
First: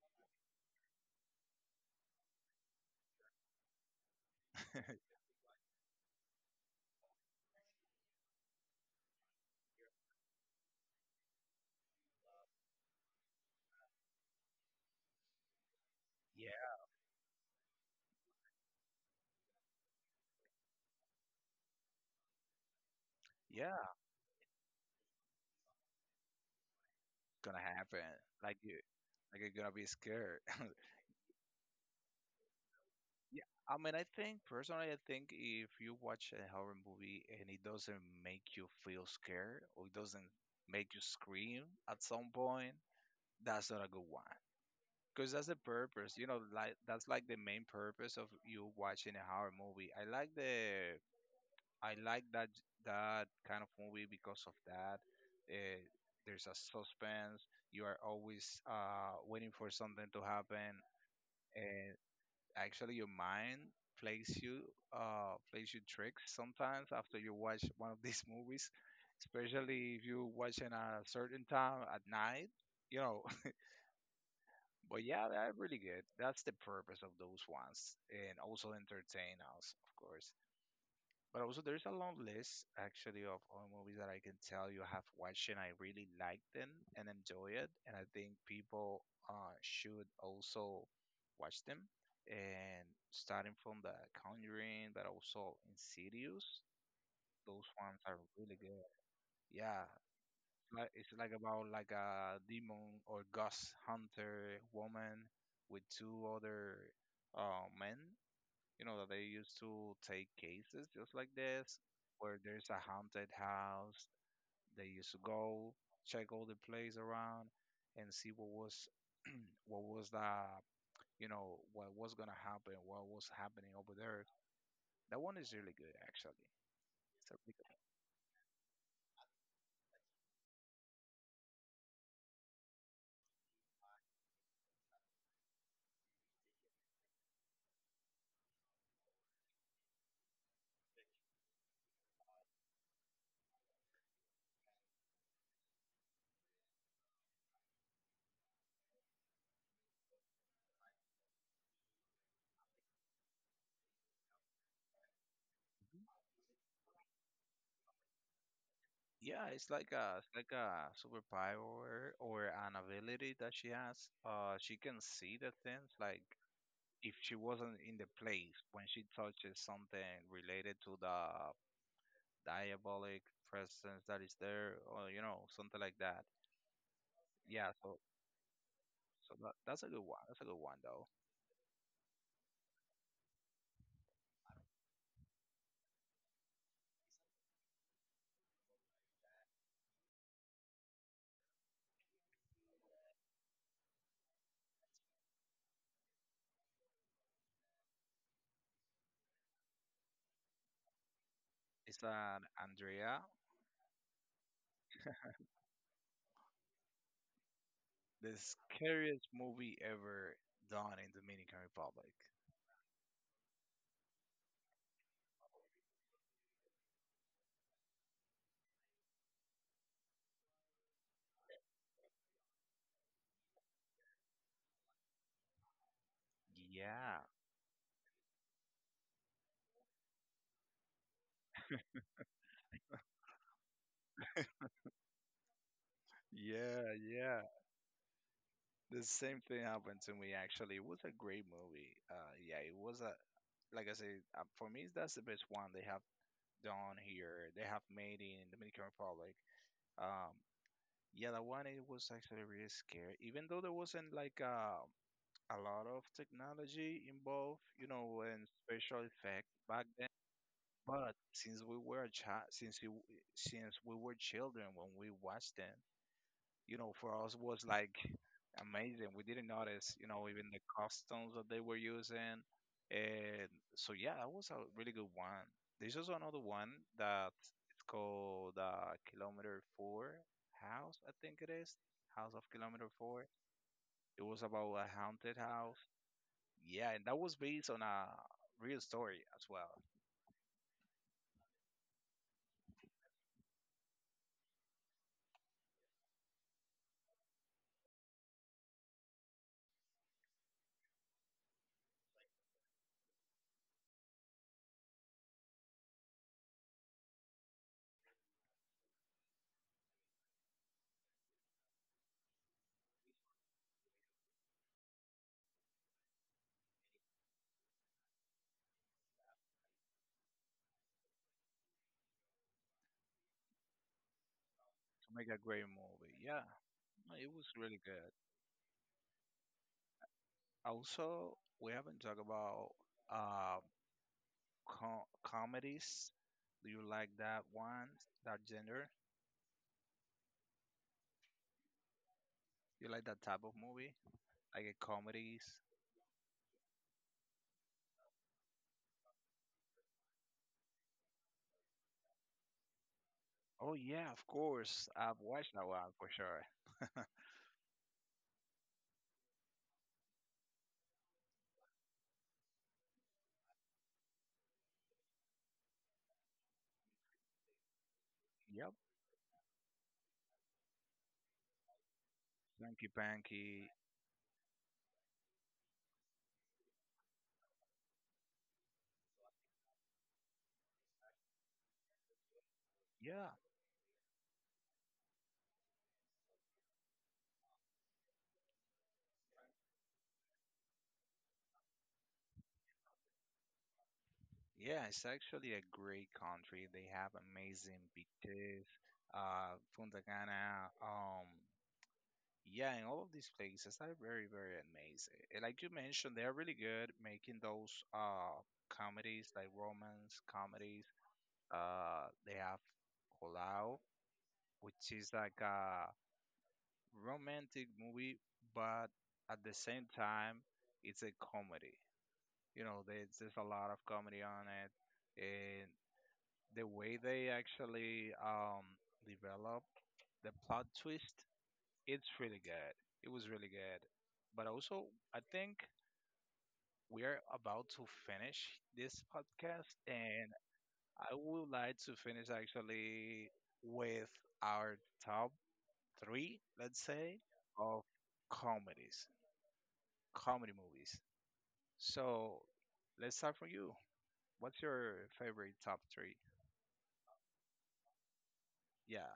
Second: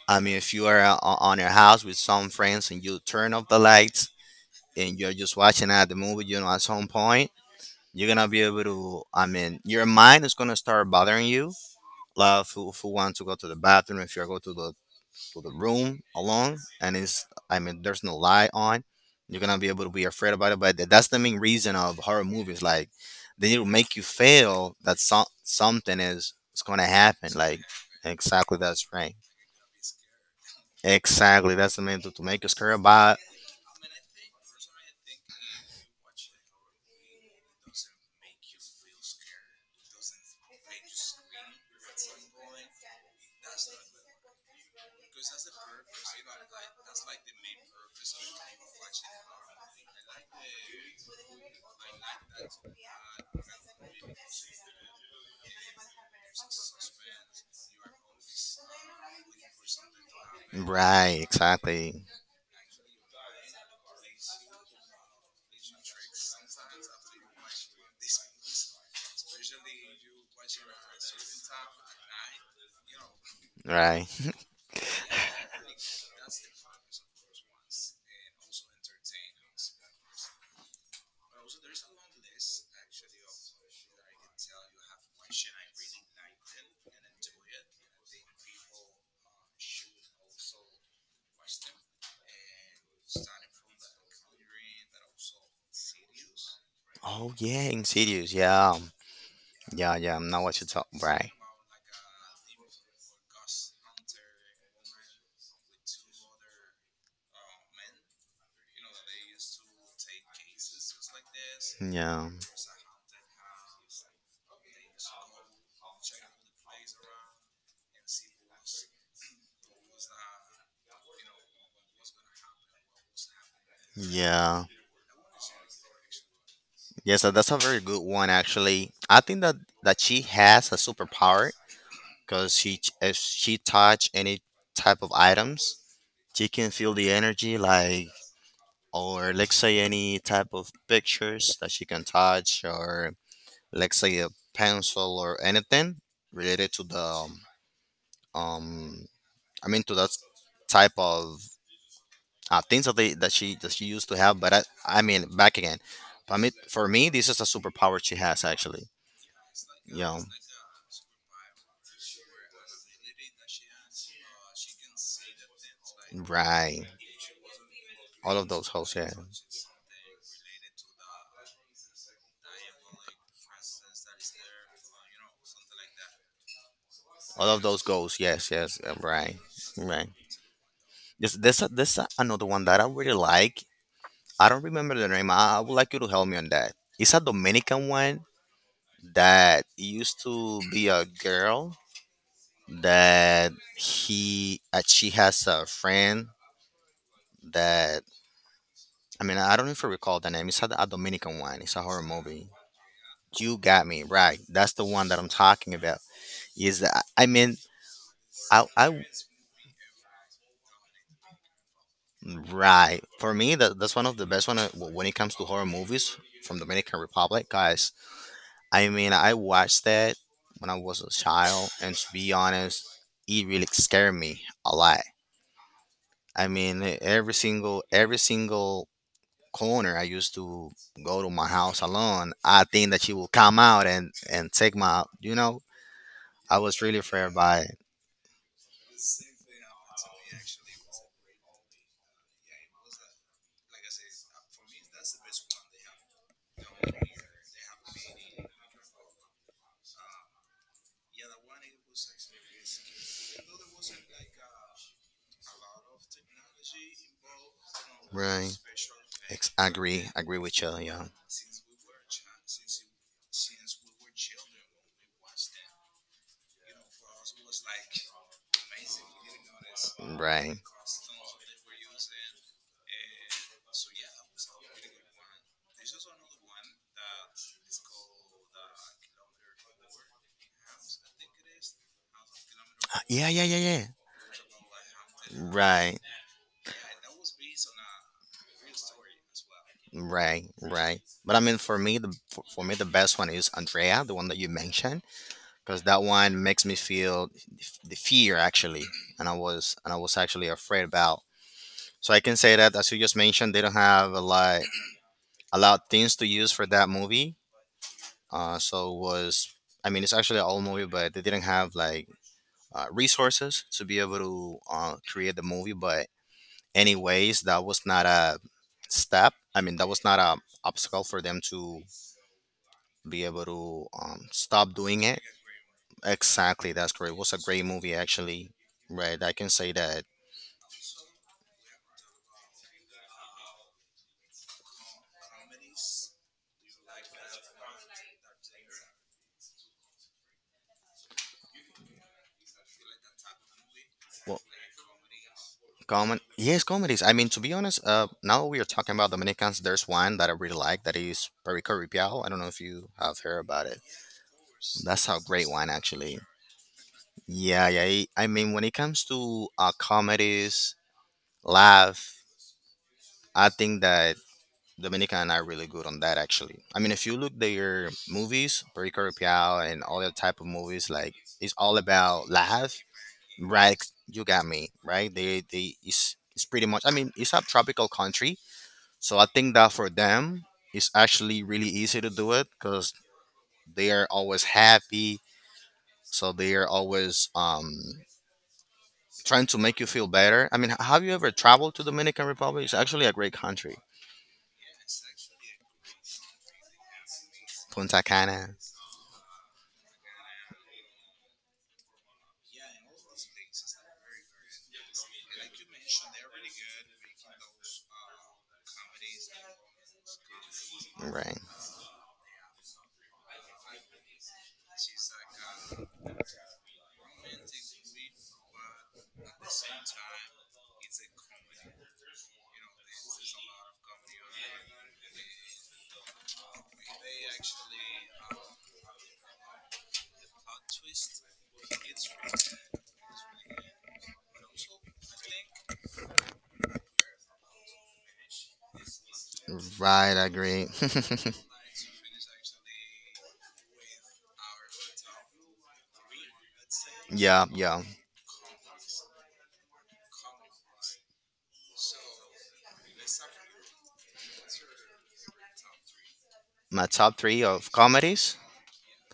Speaker 2: I mean, if you are, on your house with some friends and you turn off the lights and you're just watching at the movie, at some point you're gonna be able to. I mean, your mind is gonna start bothering you, love who want to go to the bathroom. If you go to the room
Speaker 1: Yeah,
Speaker 2: alone, and it's, I mean, there's no light on. You're gonna be able to be afraid about it, but that's the main reason of horror movies, like they need to
Speaker 1: yeah,
Speaker 2: make you feel that something is gonna happen,
Speaker 1: it's
Speaker 2: like.
Speaker 1: gonna happen. Like
Speaker 2: Exactly,
Speaker 1: you,
Speaker 2: that's right.
Speaker 1: like you're gonna be scared.
Speaker 2: Exactly, that's the main, to make you scared about.
Speaker 1: Yeah, I mean, I think personally, I think if you watch a horror movie and it doesn't make you feel scared or it doesn't make you scream at some point, that's not a good one, because that's the purpose, you know, like that's like the main purpose of you watching a horror movie. I like the, I like that, that kind of movie because of that. uh, there's a suspense, you are always waiting for something to happen,
Speaker 2: Right,
Speaker 1: and
Speaker 2: exactly,
Speaker 1: actually your mind plays you plays you tricks sometimes after you watch one of these movies, especially if you watch in a certain time at night, you know.
Speaker 2: right.
Speaker 1: But yeah, they're really good. That's the purpose of those ones, and also entertain us, of course. But also, there's a long list actually of all movies that I can tell you I have watched and I really liked them and enjoy it. And I think people should also watch them. And starting from The Conjuring, but also Insidious,
Speaker 2: Oh
Speaker 1: those
Speaker 2: yeah,
Speaker 1: ones are
Speaker 2: insidious,
Speaker 1: really
Speaker 2: yeah,
Speaker 1: good. Yeah,
Speaker 2: yeah, yeah. Now what you talk,
Speaker 1: like it's
Speaker 2: right.
Speaker 1: like about like a demon or ghost hunter woman with two other men. You know that they used to take cases just like this,
Speaker 2: Yeah,
Speaker 1: where there's a haunted house. They used to go check all the place around and see what was the, you know, what was gonna happen, what was happening over there.
Speaker 2: yeah.
Speaker 1: That one is really good actually.
Speaker 2: Yes,
Speaker 1: It's
Speaker 2: that-
Speaker 1: a
Speaker 2: that's a
Speaker 1: really good.
Speaker 2: very good one actually. I think that she has a superpower, because if she touch any type of items, she can feel the energy, like, or let's say any type of pictures that she can touch, or let's say a pencil or anything related to the um, I mean to that type of things that she used to have. But I mean back again. I mean, for me, this is a superpower she has actually.
Speaker 1: Yeah, it's like a,
Speaker 2: Yeah.
Speaker 1: it's like a superpower or an ability that she has. She can see the things like,
Speaker 2: Right.
Speaker 1: if she wasn't in the
Speaker 2: All of
Speaker 1: place
Speaker 2: those
Speaker 1: when
Speaker 2: hosts,
Speaker 1: she
Speaker 2: yeah.
Speaker 1: touches something related to the diabolic presence that is there, or you know, something like that.
Speaker 2: All of
Speaker 1: Yeah,
Speaker 2: those
Speaker 1: so
Speaker 2: goals, yes, yes, right,
Speaker 1: that, that's a good
Speaker 2: right.
Speaker 1: one. That's a good one though.
Speaker 2: This another one that I really like. I don't remember the name. I would like you to help me on that. It's a Dominican one that used to be a girl that, she has a friend that, I mean, I don't know if I recall the name. It's a Dominican one. It's a horror
Speaker 1: It's an
Speaker 2: movie.
Speaker 1: Andrea,
Speaker 2: You got me right. That's the one that I'm talking about. Is that, I mean,
Speaker 1: the
Speaker 2: I
Speaker 1: scariest movie ever done in Dominican Republic.
Speaker 2: Right. For me, that's one of the best one, when it comes to horror movies from Dominican Republic, guys. I mean, I watched that when I was a child, and to be honest, it really scared me a lot. I mean, e-
Speaker 1: Yeah.
Speaker 2: every single every single corner I used to go to my house alone, I think that she will come out, and take my. I was
Speaker 1: Yeah,
Speaker 2: really afraid
Speaker 1: yeah.
Speaker 2: by it.
Speaker 1: The same thing happened to me actually. It was a great movie. Yeah, it was a like I said, for me that's the best one they have done here. They have made in Dominican Republic. Um, yeah, that one it was actually really scary. Even though there wasn't like a lot of technology involved, you know, and
Speaker 2: Right.
Speaker 1: special effects
Speaker 2: Ex-
Speaker 1: back.
Speaker 2: agree, agree with you. Yeah.
Speaker 1: But since we were a child, since we were children when we watched them, you know, for us was like amazing. We didn't notice, you know, even
Speaker 2: Right.
Speaker 1: the costumes that they were using. And so, yeah, that was a really good one. There's also another one that's called Kilometer 4 House, I think it is. House of Kilometer 4.
Speaker 2: Yeah, yeah, yeah, yeah.
Speaker 1: It was about a haunted house.
Speaker 2: Right,
Speaker 1: Yeah, and that was based on a real story as well,
Speaker 2: right, right. But I mean, for me, for me, the best one is Andrea, the one that you mentioned, because that one makes me feel the fear actually, and I was actually afraid about. So I can say that, as you just mentioned, they don't have a lot things to use for that movie. So it was, I mean, it's actually an old movie, but they didn't have like resources to be able to create the movie. But anyways, that was not a step. I mean, that was not a obstacle for them to be able to stop doing
Speaker 1: to
Speaker 2: it.
Speaker 1: make a great movie. Yeah,
Speaker 2: Exactly, that's
Speaker 1: no,
Speaker 2: correct. It
Speaker 1: it
Speaker 2: was a
Speaker 1: was
Speaker 2: great
Speaker 1: really
Speaker 2: movie
Speaker 1: good.
Speaker 2: actually. Right, I can say that.
Speaker 1: Also, we haven't talked about uh, comedies? Do you like that one, that genre? You like that type of movie,
Speaker 2: Well,
Speaker 1: like a comedies?
Speaker 2: common, yes, comedies. I mean, to be honest, now we are talking about Dominicans. There's one that I really like that is Perico Ripial. I don't know if you have heard about
Speaker 1: Oh
Speaker 2: it.
Speaker 1: yeah, of course.
Speaker 2: That's
Speaker 1: I've
Speaker 2: a great
Speaker 1: watched that
Speaker 2: one,
Speaker 1: one for
Speaker 2: actually.
Speaker 1: sure.
Speaker 2: Yeah, yeah. I mean, when it comes to comedies, laugh. I think that Dominica and I are really good on that actually. I mean if you look their movies,
Speaker 1: Yep,
Speaker 2: Perico Piao and all that type of movies, like, it's all about laugh.
Speaker 1: Frankie Panky.
Speaker 2: Right, you got me, right? They it's pretty much, I mean, it's a tropical country. So I think that for them it's actually really easy to do it, because
Speaker 1: Yeah,
Speaker 2: they are always happy. So they are always trying to make you feel better. I mean, have you ever traveled to Dominican Republic? It's actually a great country.
Speaker 1: yeah. It's actually a great country. They have amazing
Speaker 2: Punta Cana.
Speaker 1: beaches, Punta Cana. Yeah, and all of these places are very, very amazing. And like you mentioned, they are really good making those comedies, like romance comedies.
Speaker 2: Right.
Speaker 1: They have Colau, which is like a romantic movie, but at the same time, it's a comedy. You know, there's a lot of comedy on it, and the way they actually develop the plot twist, it's really good. It was really good. But also, I think we are about to finish this podcast,
Speaker 2: Right, I
Speaker 1: and
Speaker 2: agree.
Speaker 1: I would like to finish actually with our top three, let's say,
Speaker 2: Yeah,
Speaker 1: of
Speaker 2: yeah.
Speaker 1: comedies, comedy movies. So let's start from you. What's your favorite top three?
Speaker 2: My top three of comedies.
Speaker 1: Yeah,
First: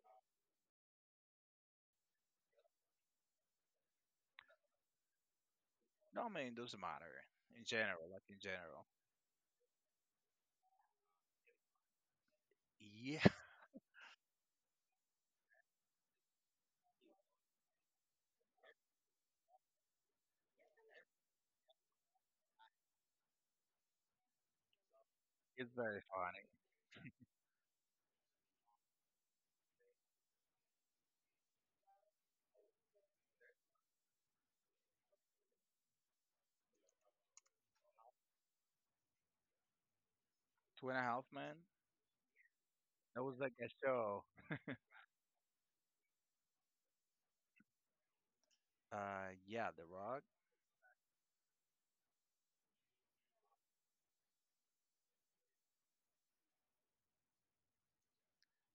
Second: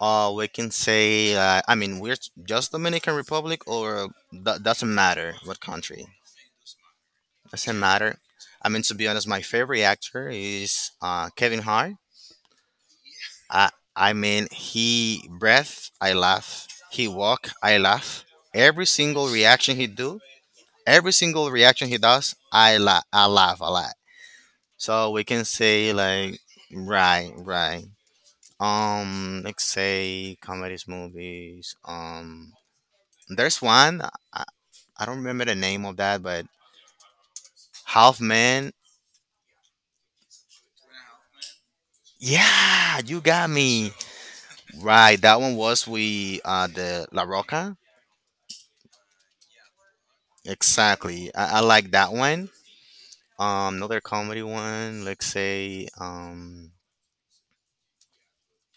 Speaker 2: We can say, I mean, we're just Dominican Republic, or that doesn't matter what country.
Speaker 1: no, I mean, doesn't matter in
Speaker 2: Doesn't
Speaker 1: general,
Speaker 2: matter.
Speaker 1: like in
Speaker 2: I mean,
Speaker 1: general.
Speaker 2: to be honest, my favorite actor is Kevin Hart.
Speaker 1: Yeah,
Speaker 2: I I mean, he breath, I laugh. He walk, I laugh. Every single reaction he do, every single reaction he does, I laugh a lot. So we can
Speaker 1: it's
Speaker 2: say
Speaker 1: very
Speaker 2: like,
Speaker 1: funny.
Speaker 2: right, right. Let's say comedies, movies. There's one. I, I don't remember the name of that, but Half Man.
Speaker 1: Two and a Half Men,
Speaker 2: Yeah, you
Speaker 1: that was
Speaker 2: got
Speaker 1: like a
Speaker 2: me.
Speaker 1: show.
Speaker 2: Right, that one was, we the La Roca.
Speaker 1: Yeah, The Rock.
Speaker 2: Exactly. I like that one. Another comedy one, let's say,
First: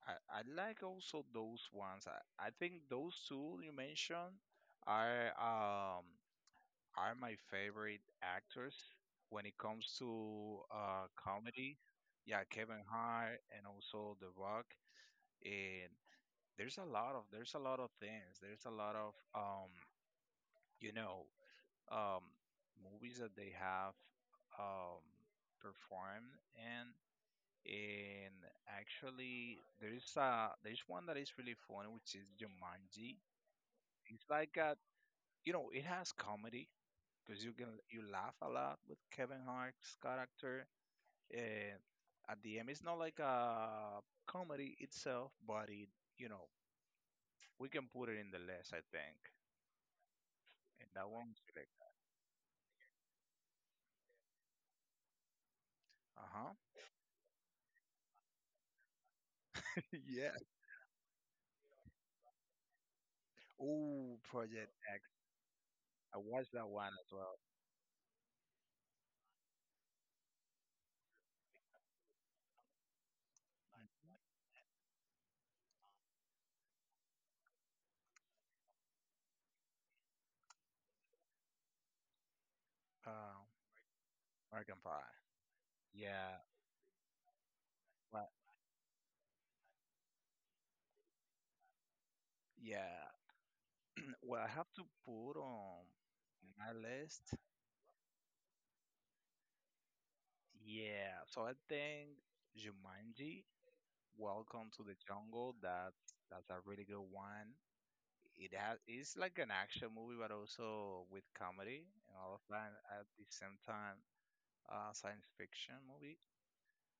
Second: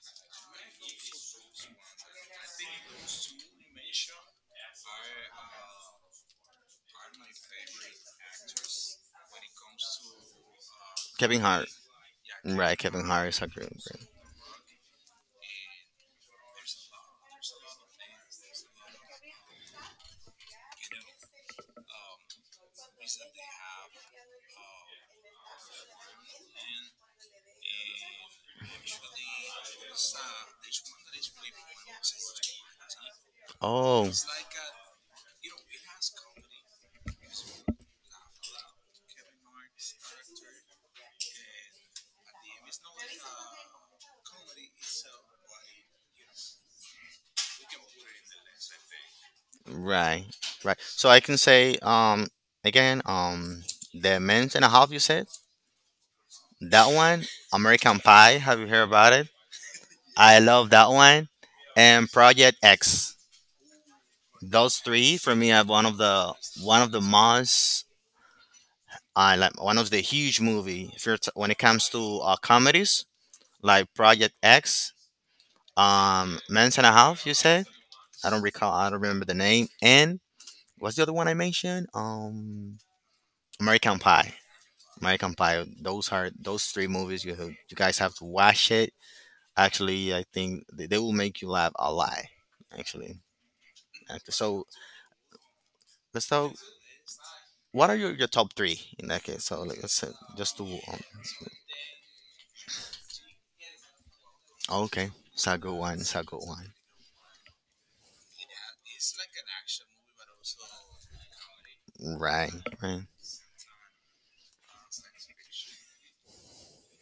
Speaker 1: I like also those ones. I think those two you mentioned are um are my favorite actors when it comes to
Speaker 2: Kevin Hart.
Speaker 1: comedy. Yeah,
Speaker 2: Right,
Speaker 1: Kevin
Speaker 2: Kevin Hart
Speaker 1: Hart
Speaker 2: is a
Speaker 1: and
Speaker 2: great.
Speaker 1: also The Rock. And there's a lot of, there's a lot of things. There's a lot of you know um, movies that they have um, performed, and actually there's a, there's one that is really fun, which is Jumanji.
Speaker 2: Oh,
Speaker 1: It's like a, you know, it has comedy because you can, you laugh a lot with Kevin Hart's character. And at the end, it's not like a comedy itself, but it, you know, we can put it in the list, I think.
Speaker 2: right, right.
Speaker 1: And
Speaker 2: So
Speaker 1: that
Speaker 2: I
Speaker 1: one,
Speaker 2: can say, again, the men's and a half you said,
Speaker 1: uh huh.
Speaker 2: that one, American Pie. Have you heard about it?
Speaker 1: Yeah.
Speaker 2: I love that one, and Project X.
Speaker 1: Oh, Project
Speaker 2: Those three
Speaker 1: X.
Speaker 2: for me are one of
Speaker 1: I
Speaker 2: the
Speaker 1: watched that
Speaker 2: one of
Speaker 1: one
Speaker 2: the
Speaker 1: as well.
Speaker 2: most, I like one of the huge movie. If you're t- When it comes to comedies like Project X, Men's and a Half, you said? I don't recall, I don't remember the name. And what's the other one I mentioned?
Speaker 1: Uh,
Speaker 2: American Pie.
Speaker 1: American Pie.
Speaker 2: American Pie. Those are
Speaker 1: Yeah.
Speaker 2: those three movies you guys have to
Speaker 1: But
Speaker 2: watch it. Actually, I think they will make you laugh a lot.
Speaker 1: yeah.
Speaker 2: Actually,
Speaker 1: Well, I
Speaker 2: so
Speaker 1: have to put on
Speaker 2: let's talk.
Speaker 1: my list.
Speaker 2: What are your top three in that case? So like, let's, just do.
Speaker 1: Yeah. So I think Jumanji Welcome to the
Speaker 2: Okay, it's a
Speaker 1: Jungle.
Speaker 2: good one.
Speaker 1: That's
Speaker 2: It's a good
Speaker 1: a
Speaker 2: one.
Speaker 1: really good one. It has, it's like an action movie, but also with comedy and all of
Speaker 2: Right,
Speaker 1: that
Speaker 2: right.
Speaker 1: at the same time. Science fiction movie.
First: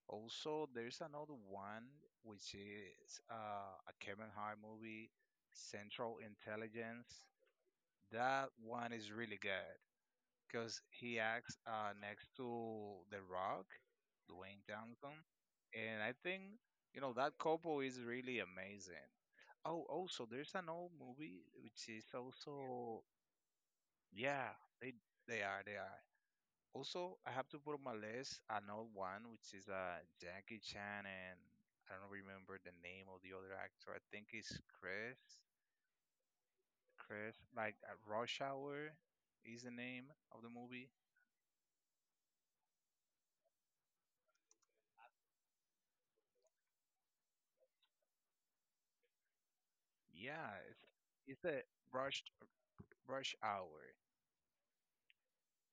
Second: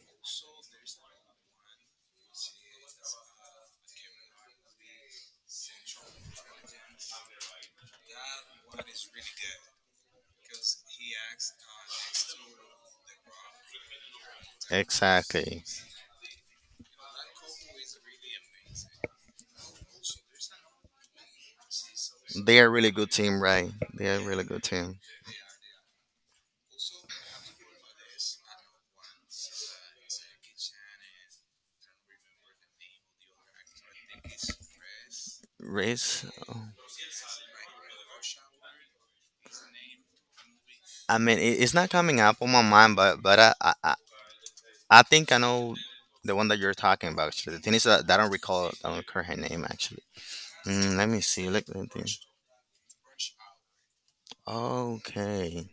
Speaker 1: Also, there's another one which is a Kevin Hart movie, Central Intelligence. That one is really good because he acts next to The Rock, Dwayne Johnson,
Speaker 2: Exactly.
Speaker 1: and I think you know that couple is really amazing. Oh, also there's an old movie which is
Speaker 2: They are really
Speaker 1: also,
Speaker 2: good team, right? They are really
Speaker 1: yeah,
Speaker 2: good
Speaker 1: they
Speaker 2: team.
Speaker 1: they are, they are. Also, I have to put on my list an old one which is Jackie Chan and I don't remember the name of the other actor. I think it's Chris,
Speaker 2: Race. Oh,
Speaker 1: Rush Hour is the name of the movie.
Speaker 2: I mean, it's not coming up on my mind, but I think I know the one that you're talking about. Actually, the thing is that I don't recall. I don't recall her name actually.
Speaker 1: Yeah,
Speaker 2: Mm, let me
Speaker 1: it's
Speaker 2: see.
Speaker 1: a
Speaker 2: Look.
Speaker 1: rush rush hour.
Speaker 2: Okay.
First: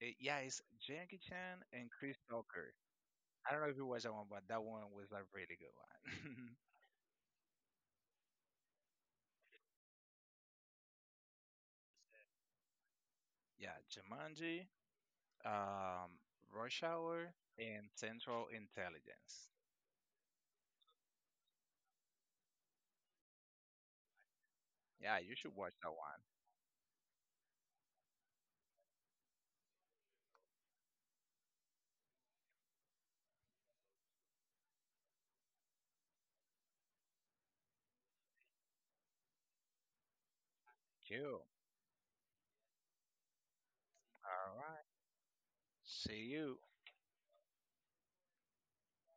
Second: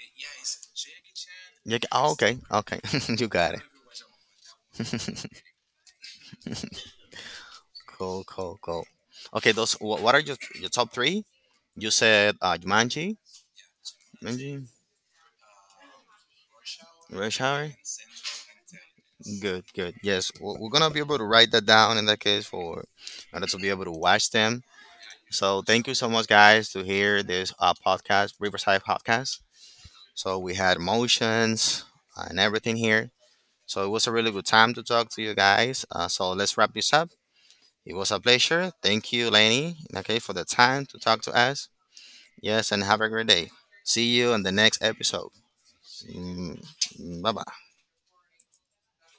Speaker 1: It, yeah, it's Jackie Chan
Speaker 2: Yeah,
Speaker 1: and Chris
Speaker 2: okay.
Speaker 1: Tucker.
Speaker 2: Okay. You
Speaker 1: I
Speaker 2: got
Speaker 1: don't
Speaker 2: it.
Speaker 1: know if you watched that one, but that one was a really good one.
Speaker 2: Cool, cool, cool. Okay. What are your top three? You said Jumanji,
Speaker 1: Yeah, Jumanji,
Speaker 2: Jumanji,
Speaker 1: um, Rush Hour,
Speaker 2: Rush Hour.
Speaker 1: and Central Intelligence.
Speaker 2: Good, good. Yes, we're gonna be able to write that down in that case, for in order to be able to watch them.
Speaker 1: Yeah, you should
Speaker 2: So
Speaker 1: watch
Speaker 2: thank
Speaker 1: that
Speaker 2: you so
Speaker 1: one.
Speaker 2: much, guys, to hear this podcast, Riverside Podcast. So we had emotions and everything here. So it was a really good time to talk to you guys. So let's wrap this up. It was a pleasure. Thank you, Lenny, okay, for the time to talk to
Speaker 1: Cool.
Speaker 2: us. Yes, and have a great day. See you on the
Speaker 1: All
Speaker 2: next
Speaker 1: right.
Speaker 2: episode.
Speaker 1: See you.
Speaker 2: Bye bye.